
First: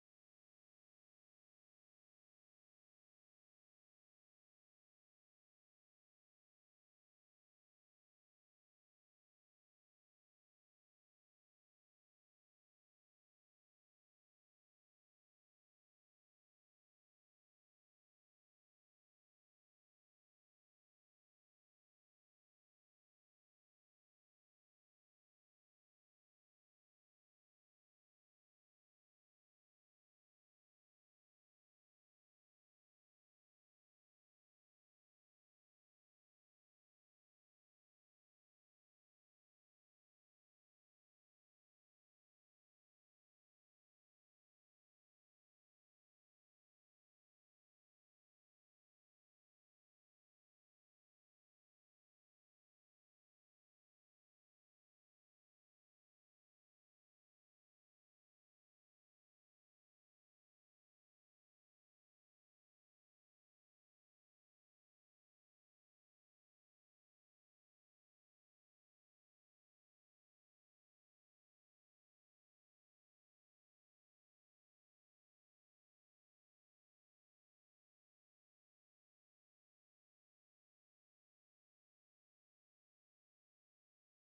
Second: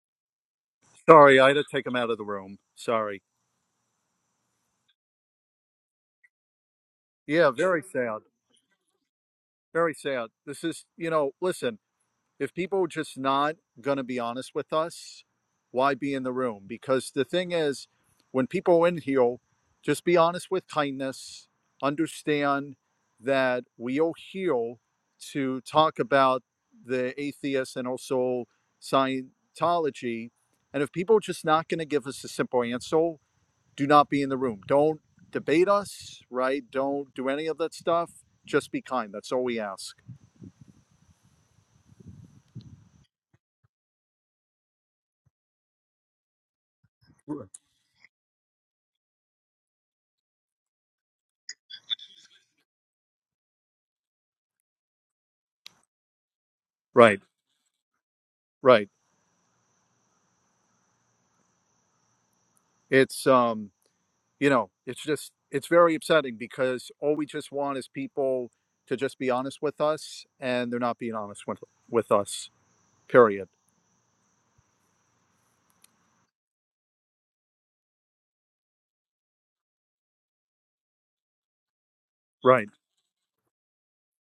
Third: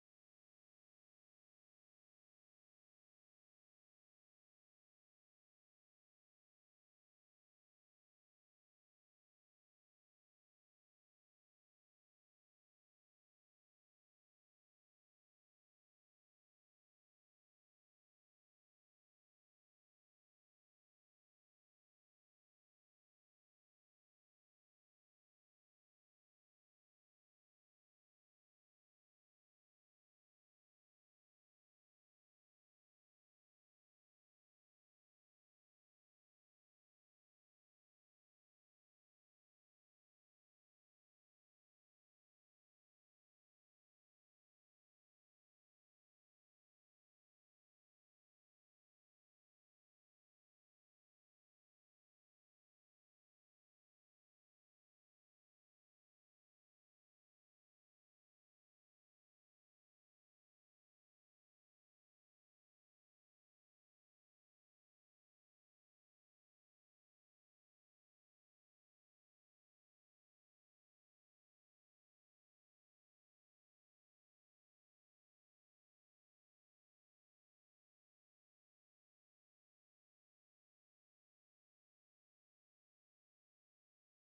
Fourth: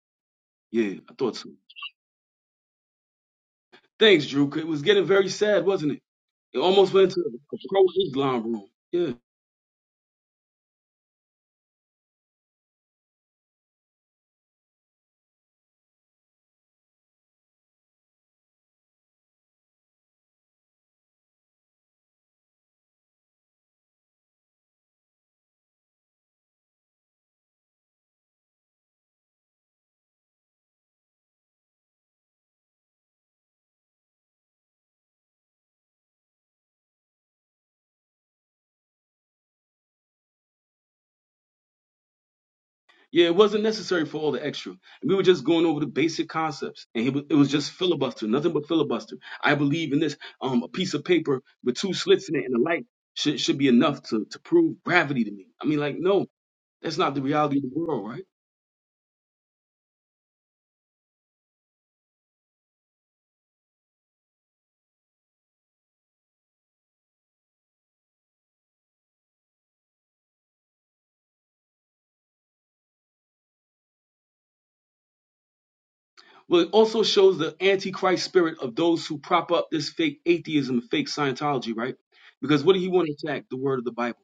Speaker 1: Yeah, I thought
Speaker 2: Sorry, I
Speaker 1: so.
Speaker 2: had to take him out of the room. Sorry.
Speaker 1: Thanks, Drew. It was getting very sad, wasn't it? It almost went to
Speaker 2: Yeah,
Speaker 1: a
Speaker 2: very sad.
Speaker 1: pro-Islam room. Yeah,
Speaker 2: Very sad. This is, you know, listen, if people are just not going to be honest with us, why be in the room? Because the thing is, when people are in here, just be honest with kindness, understand that we are here to talk about the atheists and also Scientology. And if people are just not going to give us a simple answer, do not be in the room. Don't debate us, right? Don't do any of that stuff. Just be kind. That's all we ask.
Speaker 1: yeah. It wasn't necessary for all the extra. We were just going over the basic concepts, and it was, it was just filibuster, nothing but filibuster. I believe in this. Um, a piece of paper with two slits in it and a light should should be enough to to prove gravity to me. I mean, like, no, that's not the
Speaker 2: Right,
Speaker 1: reality of the world, right?
Speaker 2: right. It's um, you know, it's just it's very upsetting because all we just want is people to just be honest with us, and they're not being honest with with us. Period.
Speaker 1: Well, it also shows the antichrist spirit of those who prop up this fake atheism, fake Scientology, right? Because
Speaker 2: Right,
Speaker 1: what did he want to attack? The word of the Bible.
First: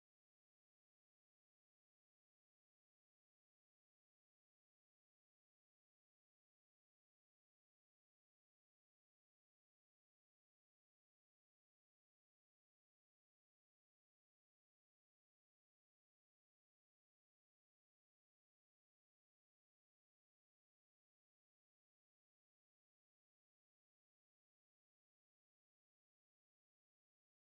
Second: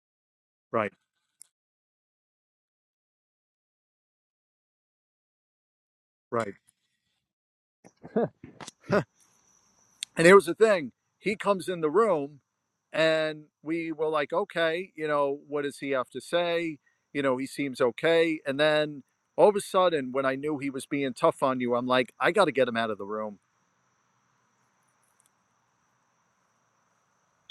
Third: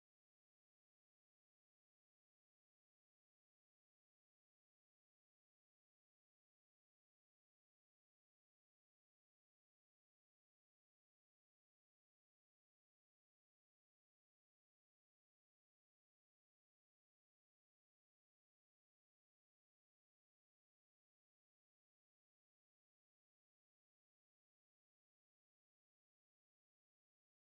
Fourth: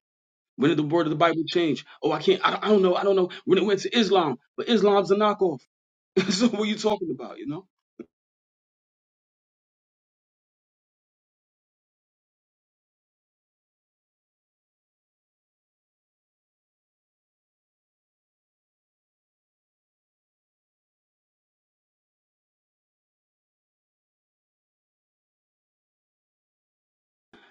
Speaker 1: When did the
Speaker 2: right,
Speaker 1: word of the Bible change? Oh, I can't. I don't, I don't know. I don't know. When it went to Islam, but Islam's a knockoff. so
Speaker 2: right.
Speaker 1: what are you talking about? You know.
Speaker 2: And here's the thing: he comes in the room, and we were like, okay, you know, what does he have to say? You know, he seems okay. And then all of a sudden, when I knew he was being tough on you, I'm like, I got to get him out of the room.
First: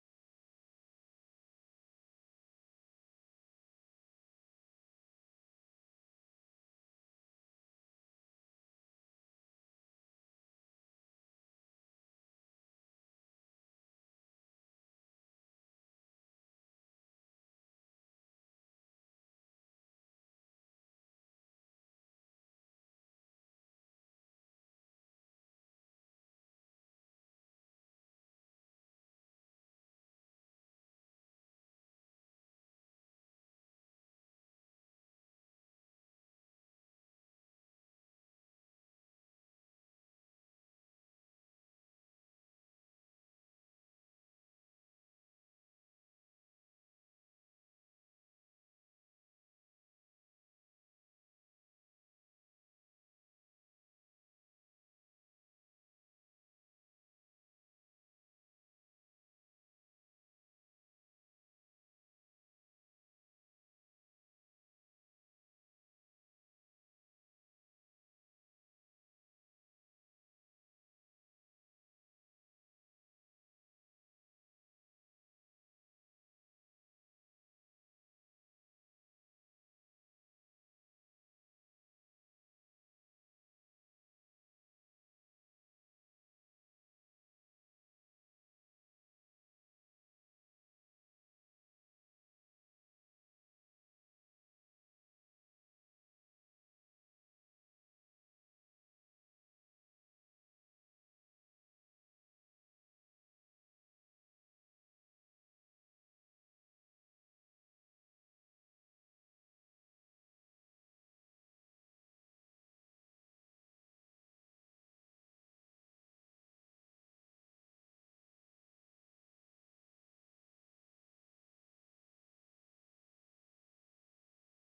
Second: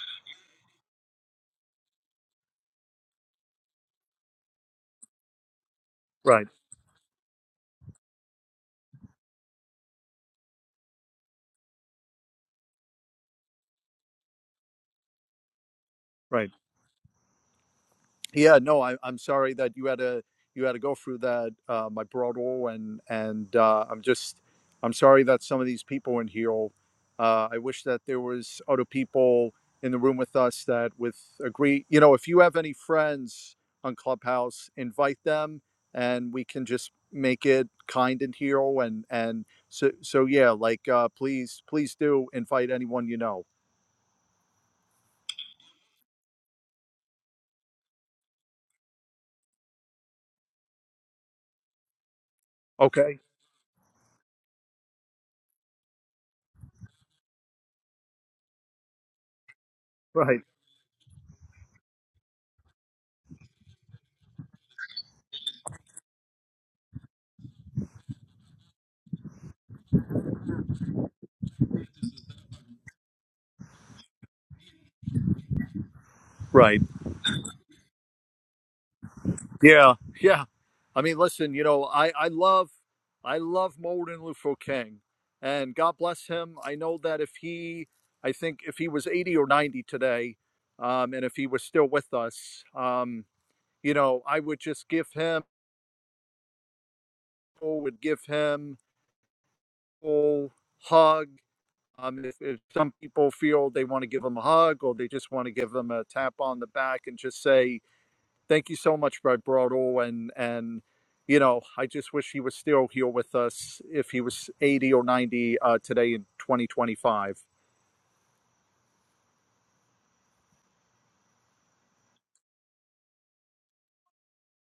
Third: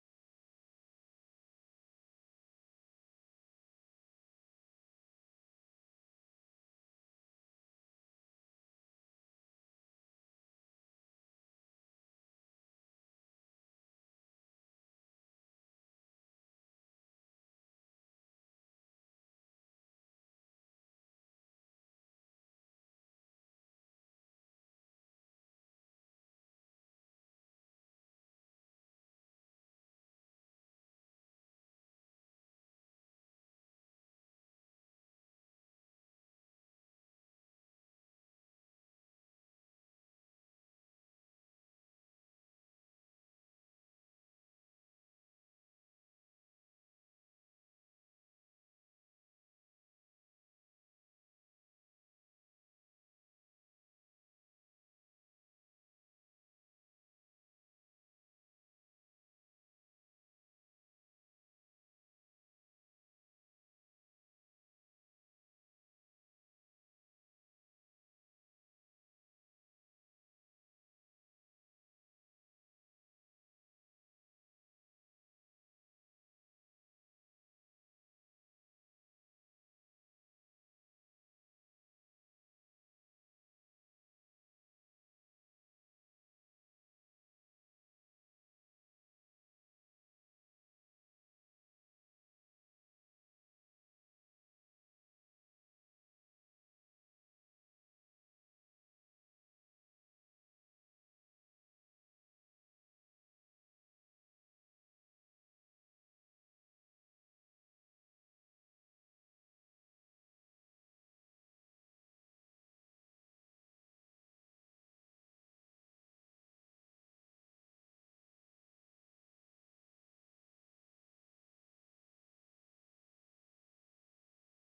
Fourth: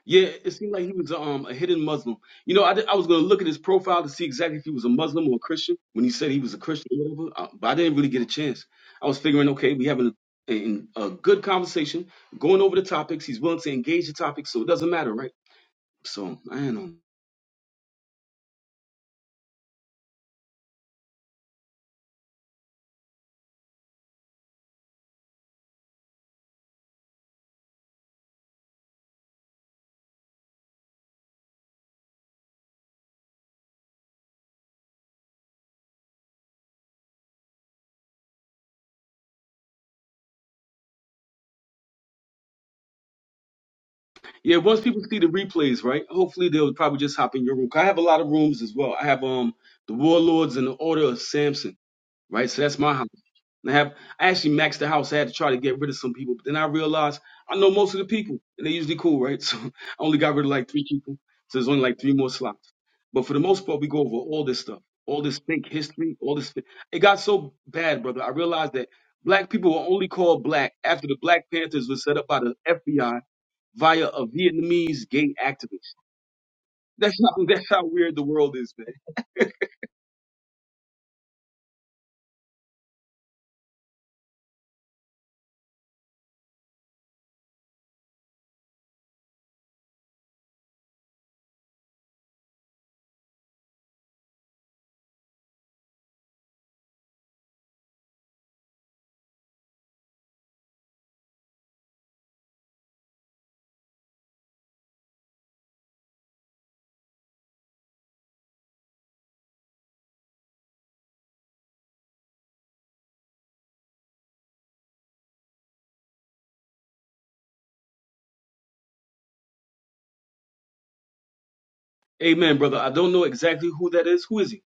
Speaker 1: Yeah, it seemed like he was um a hidden Muslim. You know, I, did- I was gonna look at his profile to see exactly if he was a Muslim or a Christian when he said he
Speaker 2: Right,
Speaker 1: was a Christian or whatever, uh, but I didn't really get a chance. I was figuring, okay, we having a, in a good conversation, going over the topics. He's willing to engage the topics, so it doesn't matter, right? So
Speaker 2: right.
Speaker 1: I don't know.
Speaker 2: Yeah, no, I, I'm sorry that you had to you had to go through that, uh, my brother, and and uh, I'm just I'm sorry that some of these people in here. Uh, I wish that there was other people in the room with us that with agree. You know, if you have any friends on Clubhouse, invite them, and we can just make it kind and here. And and so so yeah, like uh, please please do invite anyone you know.
Speaker 1: Yeah, once people see the replays, right? Hopefully they'll probably just hop in your room. 'Cause I have a lot of rooms as well. I have um the Warlords and the Order of Samson, right? So that's my house.
Speaker 2: Okay.
Speaker 1: And I have I actually maxed the house. I had to try to get rid of some people, but then I realized I know most of the people, and they usually cool, right? So I only got
Speaker 2: Right.
Speaker 1: rid of like three people. So there's only like three more slots. But for the most part, we go over all this stuff, all this fake history, all this. fa- It got so bad, brother. I realized that black people were only called black after the Black Panthers were set up by the FBI via a Vietnamese gay activist.
Speaker 2: Right.
Speaker 1: That's how that's how weird the world is, man.
Speaker 2: Yeah, yeah. I mean, listen, you know, I I love I love Martin Luther King, and God bless him. I know that if he, I think if he was eighty or ninety today, um, and if he was still with us, um, you know, I would just give him or would give him a full hug. Um, if, if some people feel they want to give him a hug or they just want to give him a tap on the back and just say, thank you so much, Brad Broadall, and and you know, I just wish he was still here with us if he was 80 or 90 uh, today in 2025.
Speaker 1: Amen, brother. I don't know exactly who that is. Who is he?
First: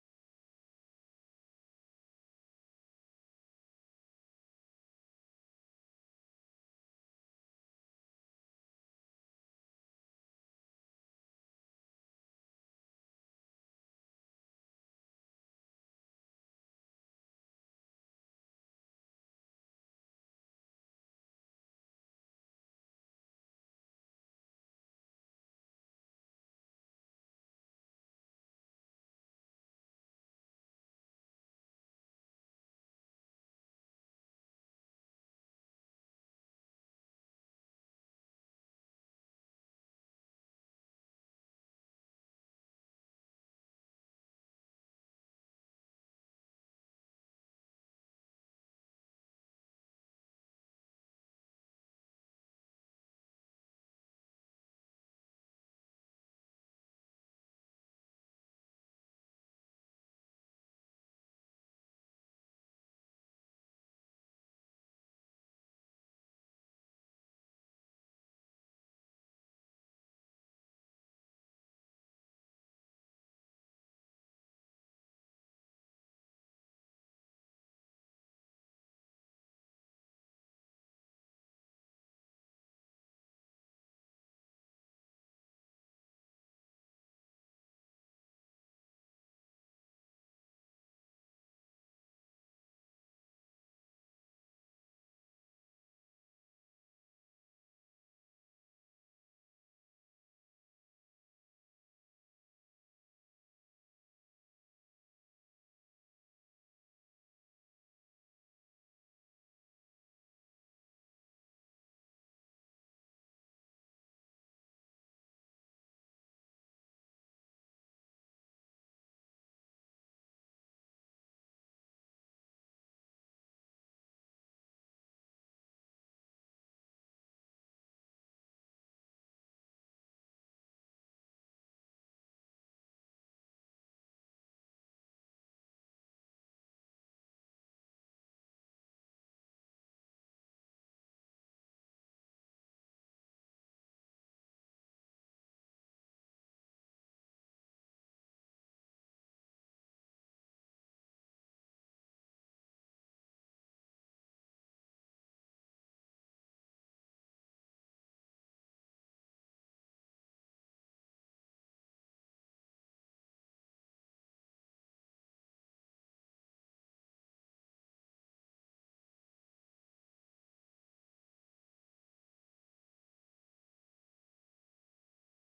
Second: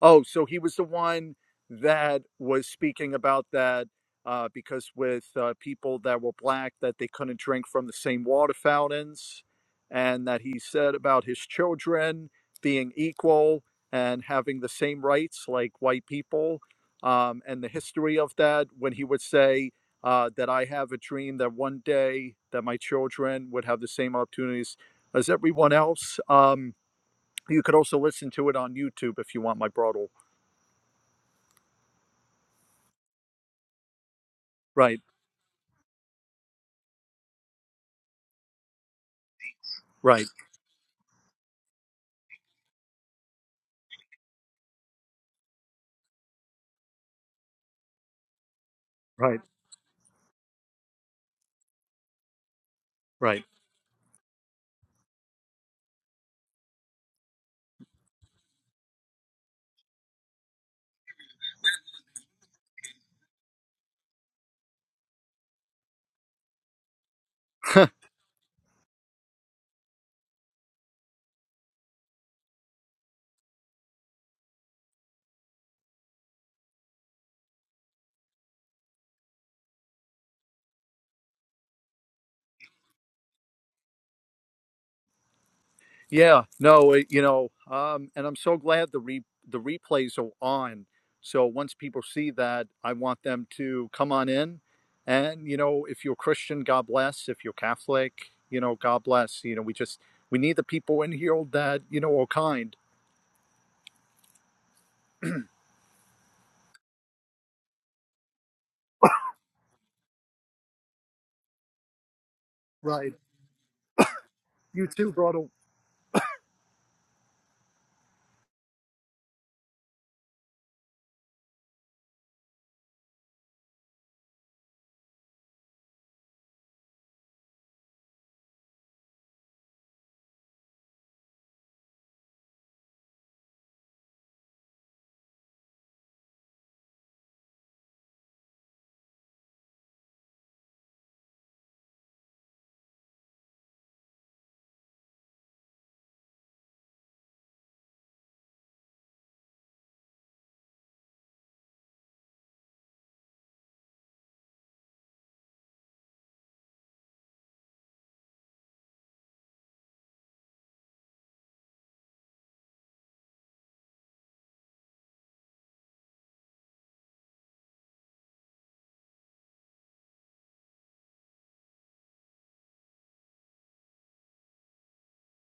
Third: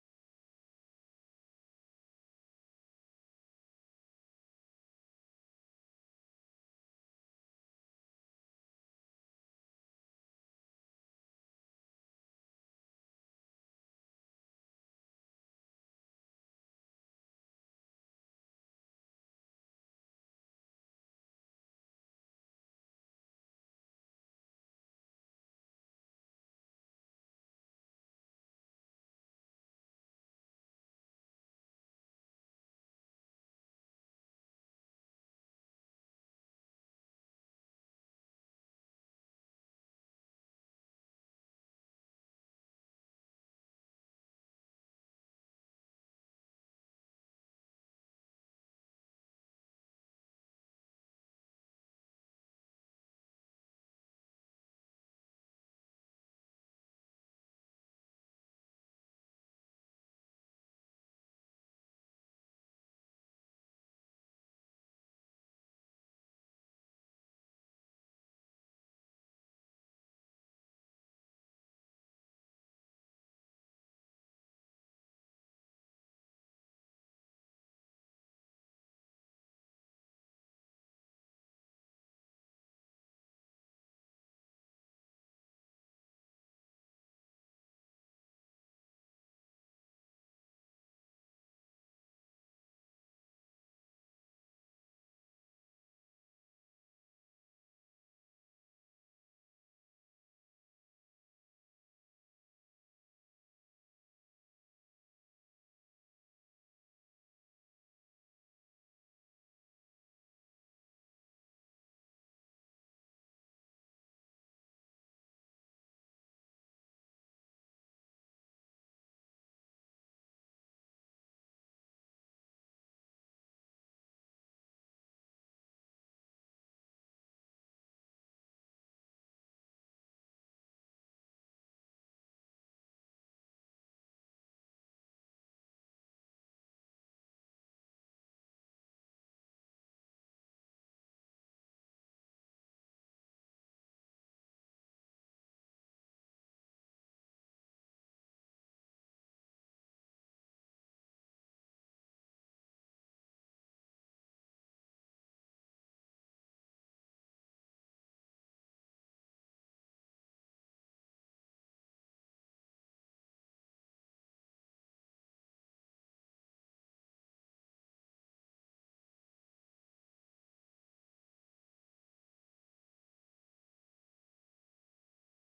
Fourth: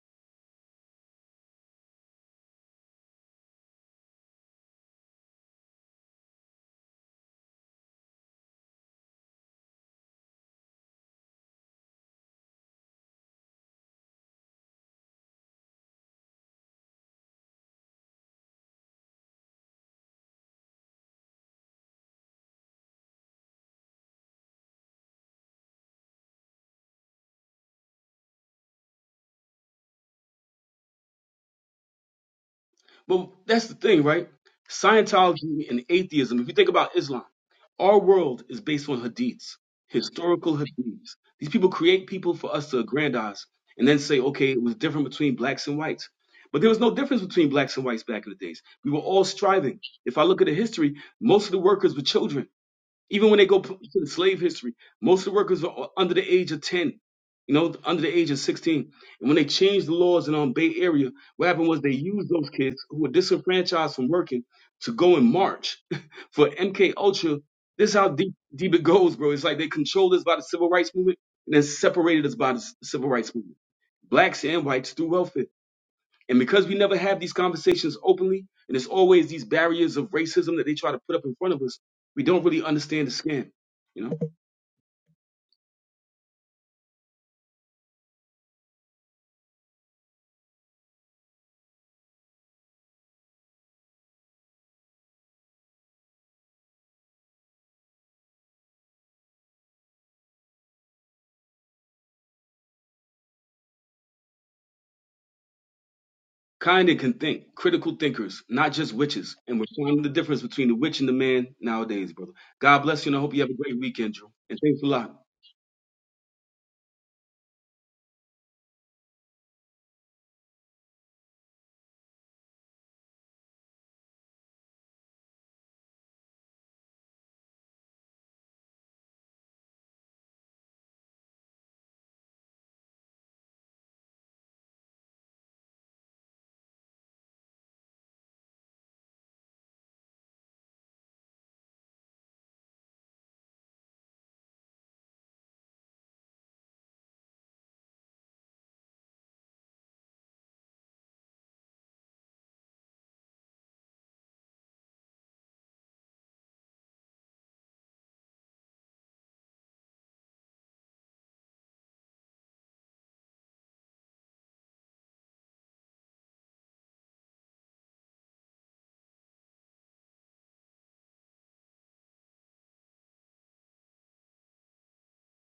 Speaker 2: Oh, so he was the one that was speaking about that uh, because with uh, people that were black that they couldn't drink from the same water fountains, and that he said about his children being equal and having the same rights like white people, um, and the history of that when he would say. Uh, that I have a dream that one day that my children would have the same opportunities as everyone else. Um, you could also listen to it on YouTube if you want my broad
Speaker 1: But that's the thing, right?
Speaker 2: right,
Speaker 1: Scientology and atheism, if you think about Islam, our world is based on hadiths,
Speaker 2: right,
Speaker 1: historical hadiths. These people create people for us to aggrandize and then say, okay, it was different between blacks and whites. But there was no difference between blacks and whites back in the days. We were all
Speaker 2: right,
Speaker 1: striving. If I look at the history, most of the workers were children. Even when
Speaker 2: right.
Speaker 1: they go to the slave history, most of the workers are under the age of 10, you know, under the age of 16. And when they changed the laws in um, Bay Area, what happened was they used those kids who were disenfranchised from working to go and march for MK Ultra. This is how deep, deep it goes, bro. It's like they controlled us by the civil rights movement and then separated us by the c- civil rights movement. Blacks and whites through welfare. And because we never have these conversations openly, and there's always these barriers of racism that they try to put up in front of us, we don't really understand the scam. You know,
Speaker 2: Yeah, no, it, you know, um, and I'm so glad the re- the replays are on. So once people see that, I want them to come on in. And you know, if you're Christian, God bless. If you're Catholic, you know, God bless. You know, we just we need the people in here that you know are kind.
Speaker 1: kind and can think, critical thinkers, not just witches. And we're finding the difference between the witch and the man nowadays, brother. God bless you,
Speaker 2: Right.
Speaker 1: and I hope you have a great weekend, Drew. And thanks a
Speaker 2: You too,
Speaker 1: lot.
Speaker 2: brother.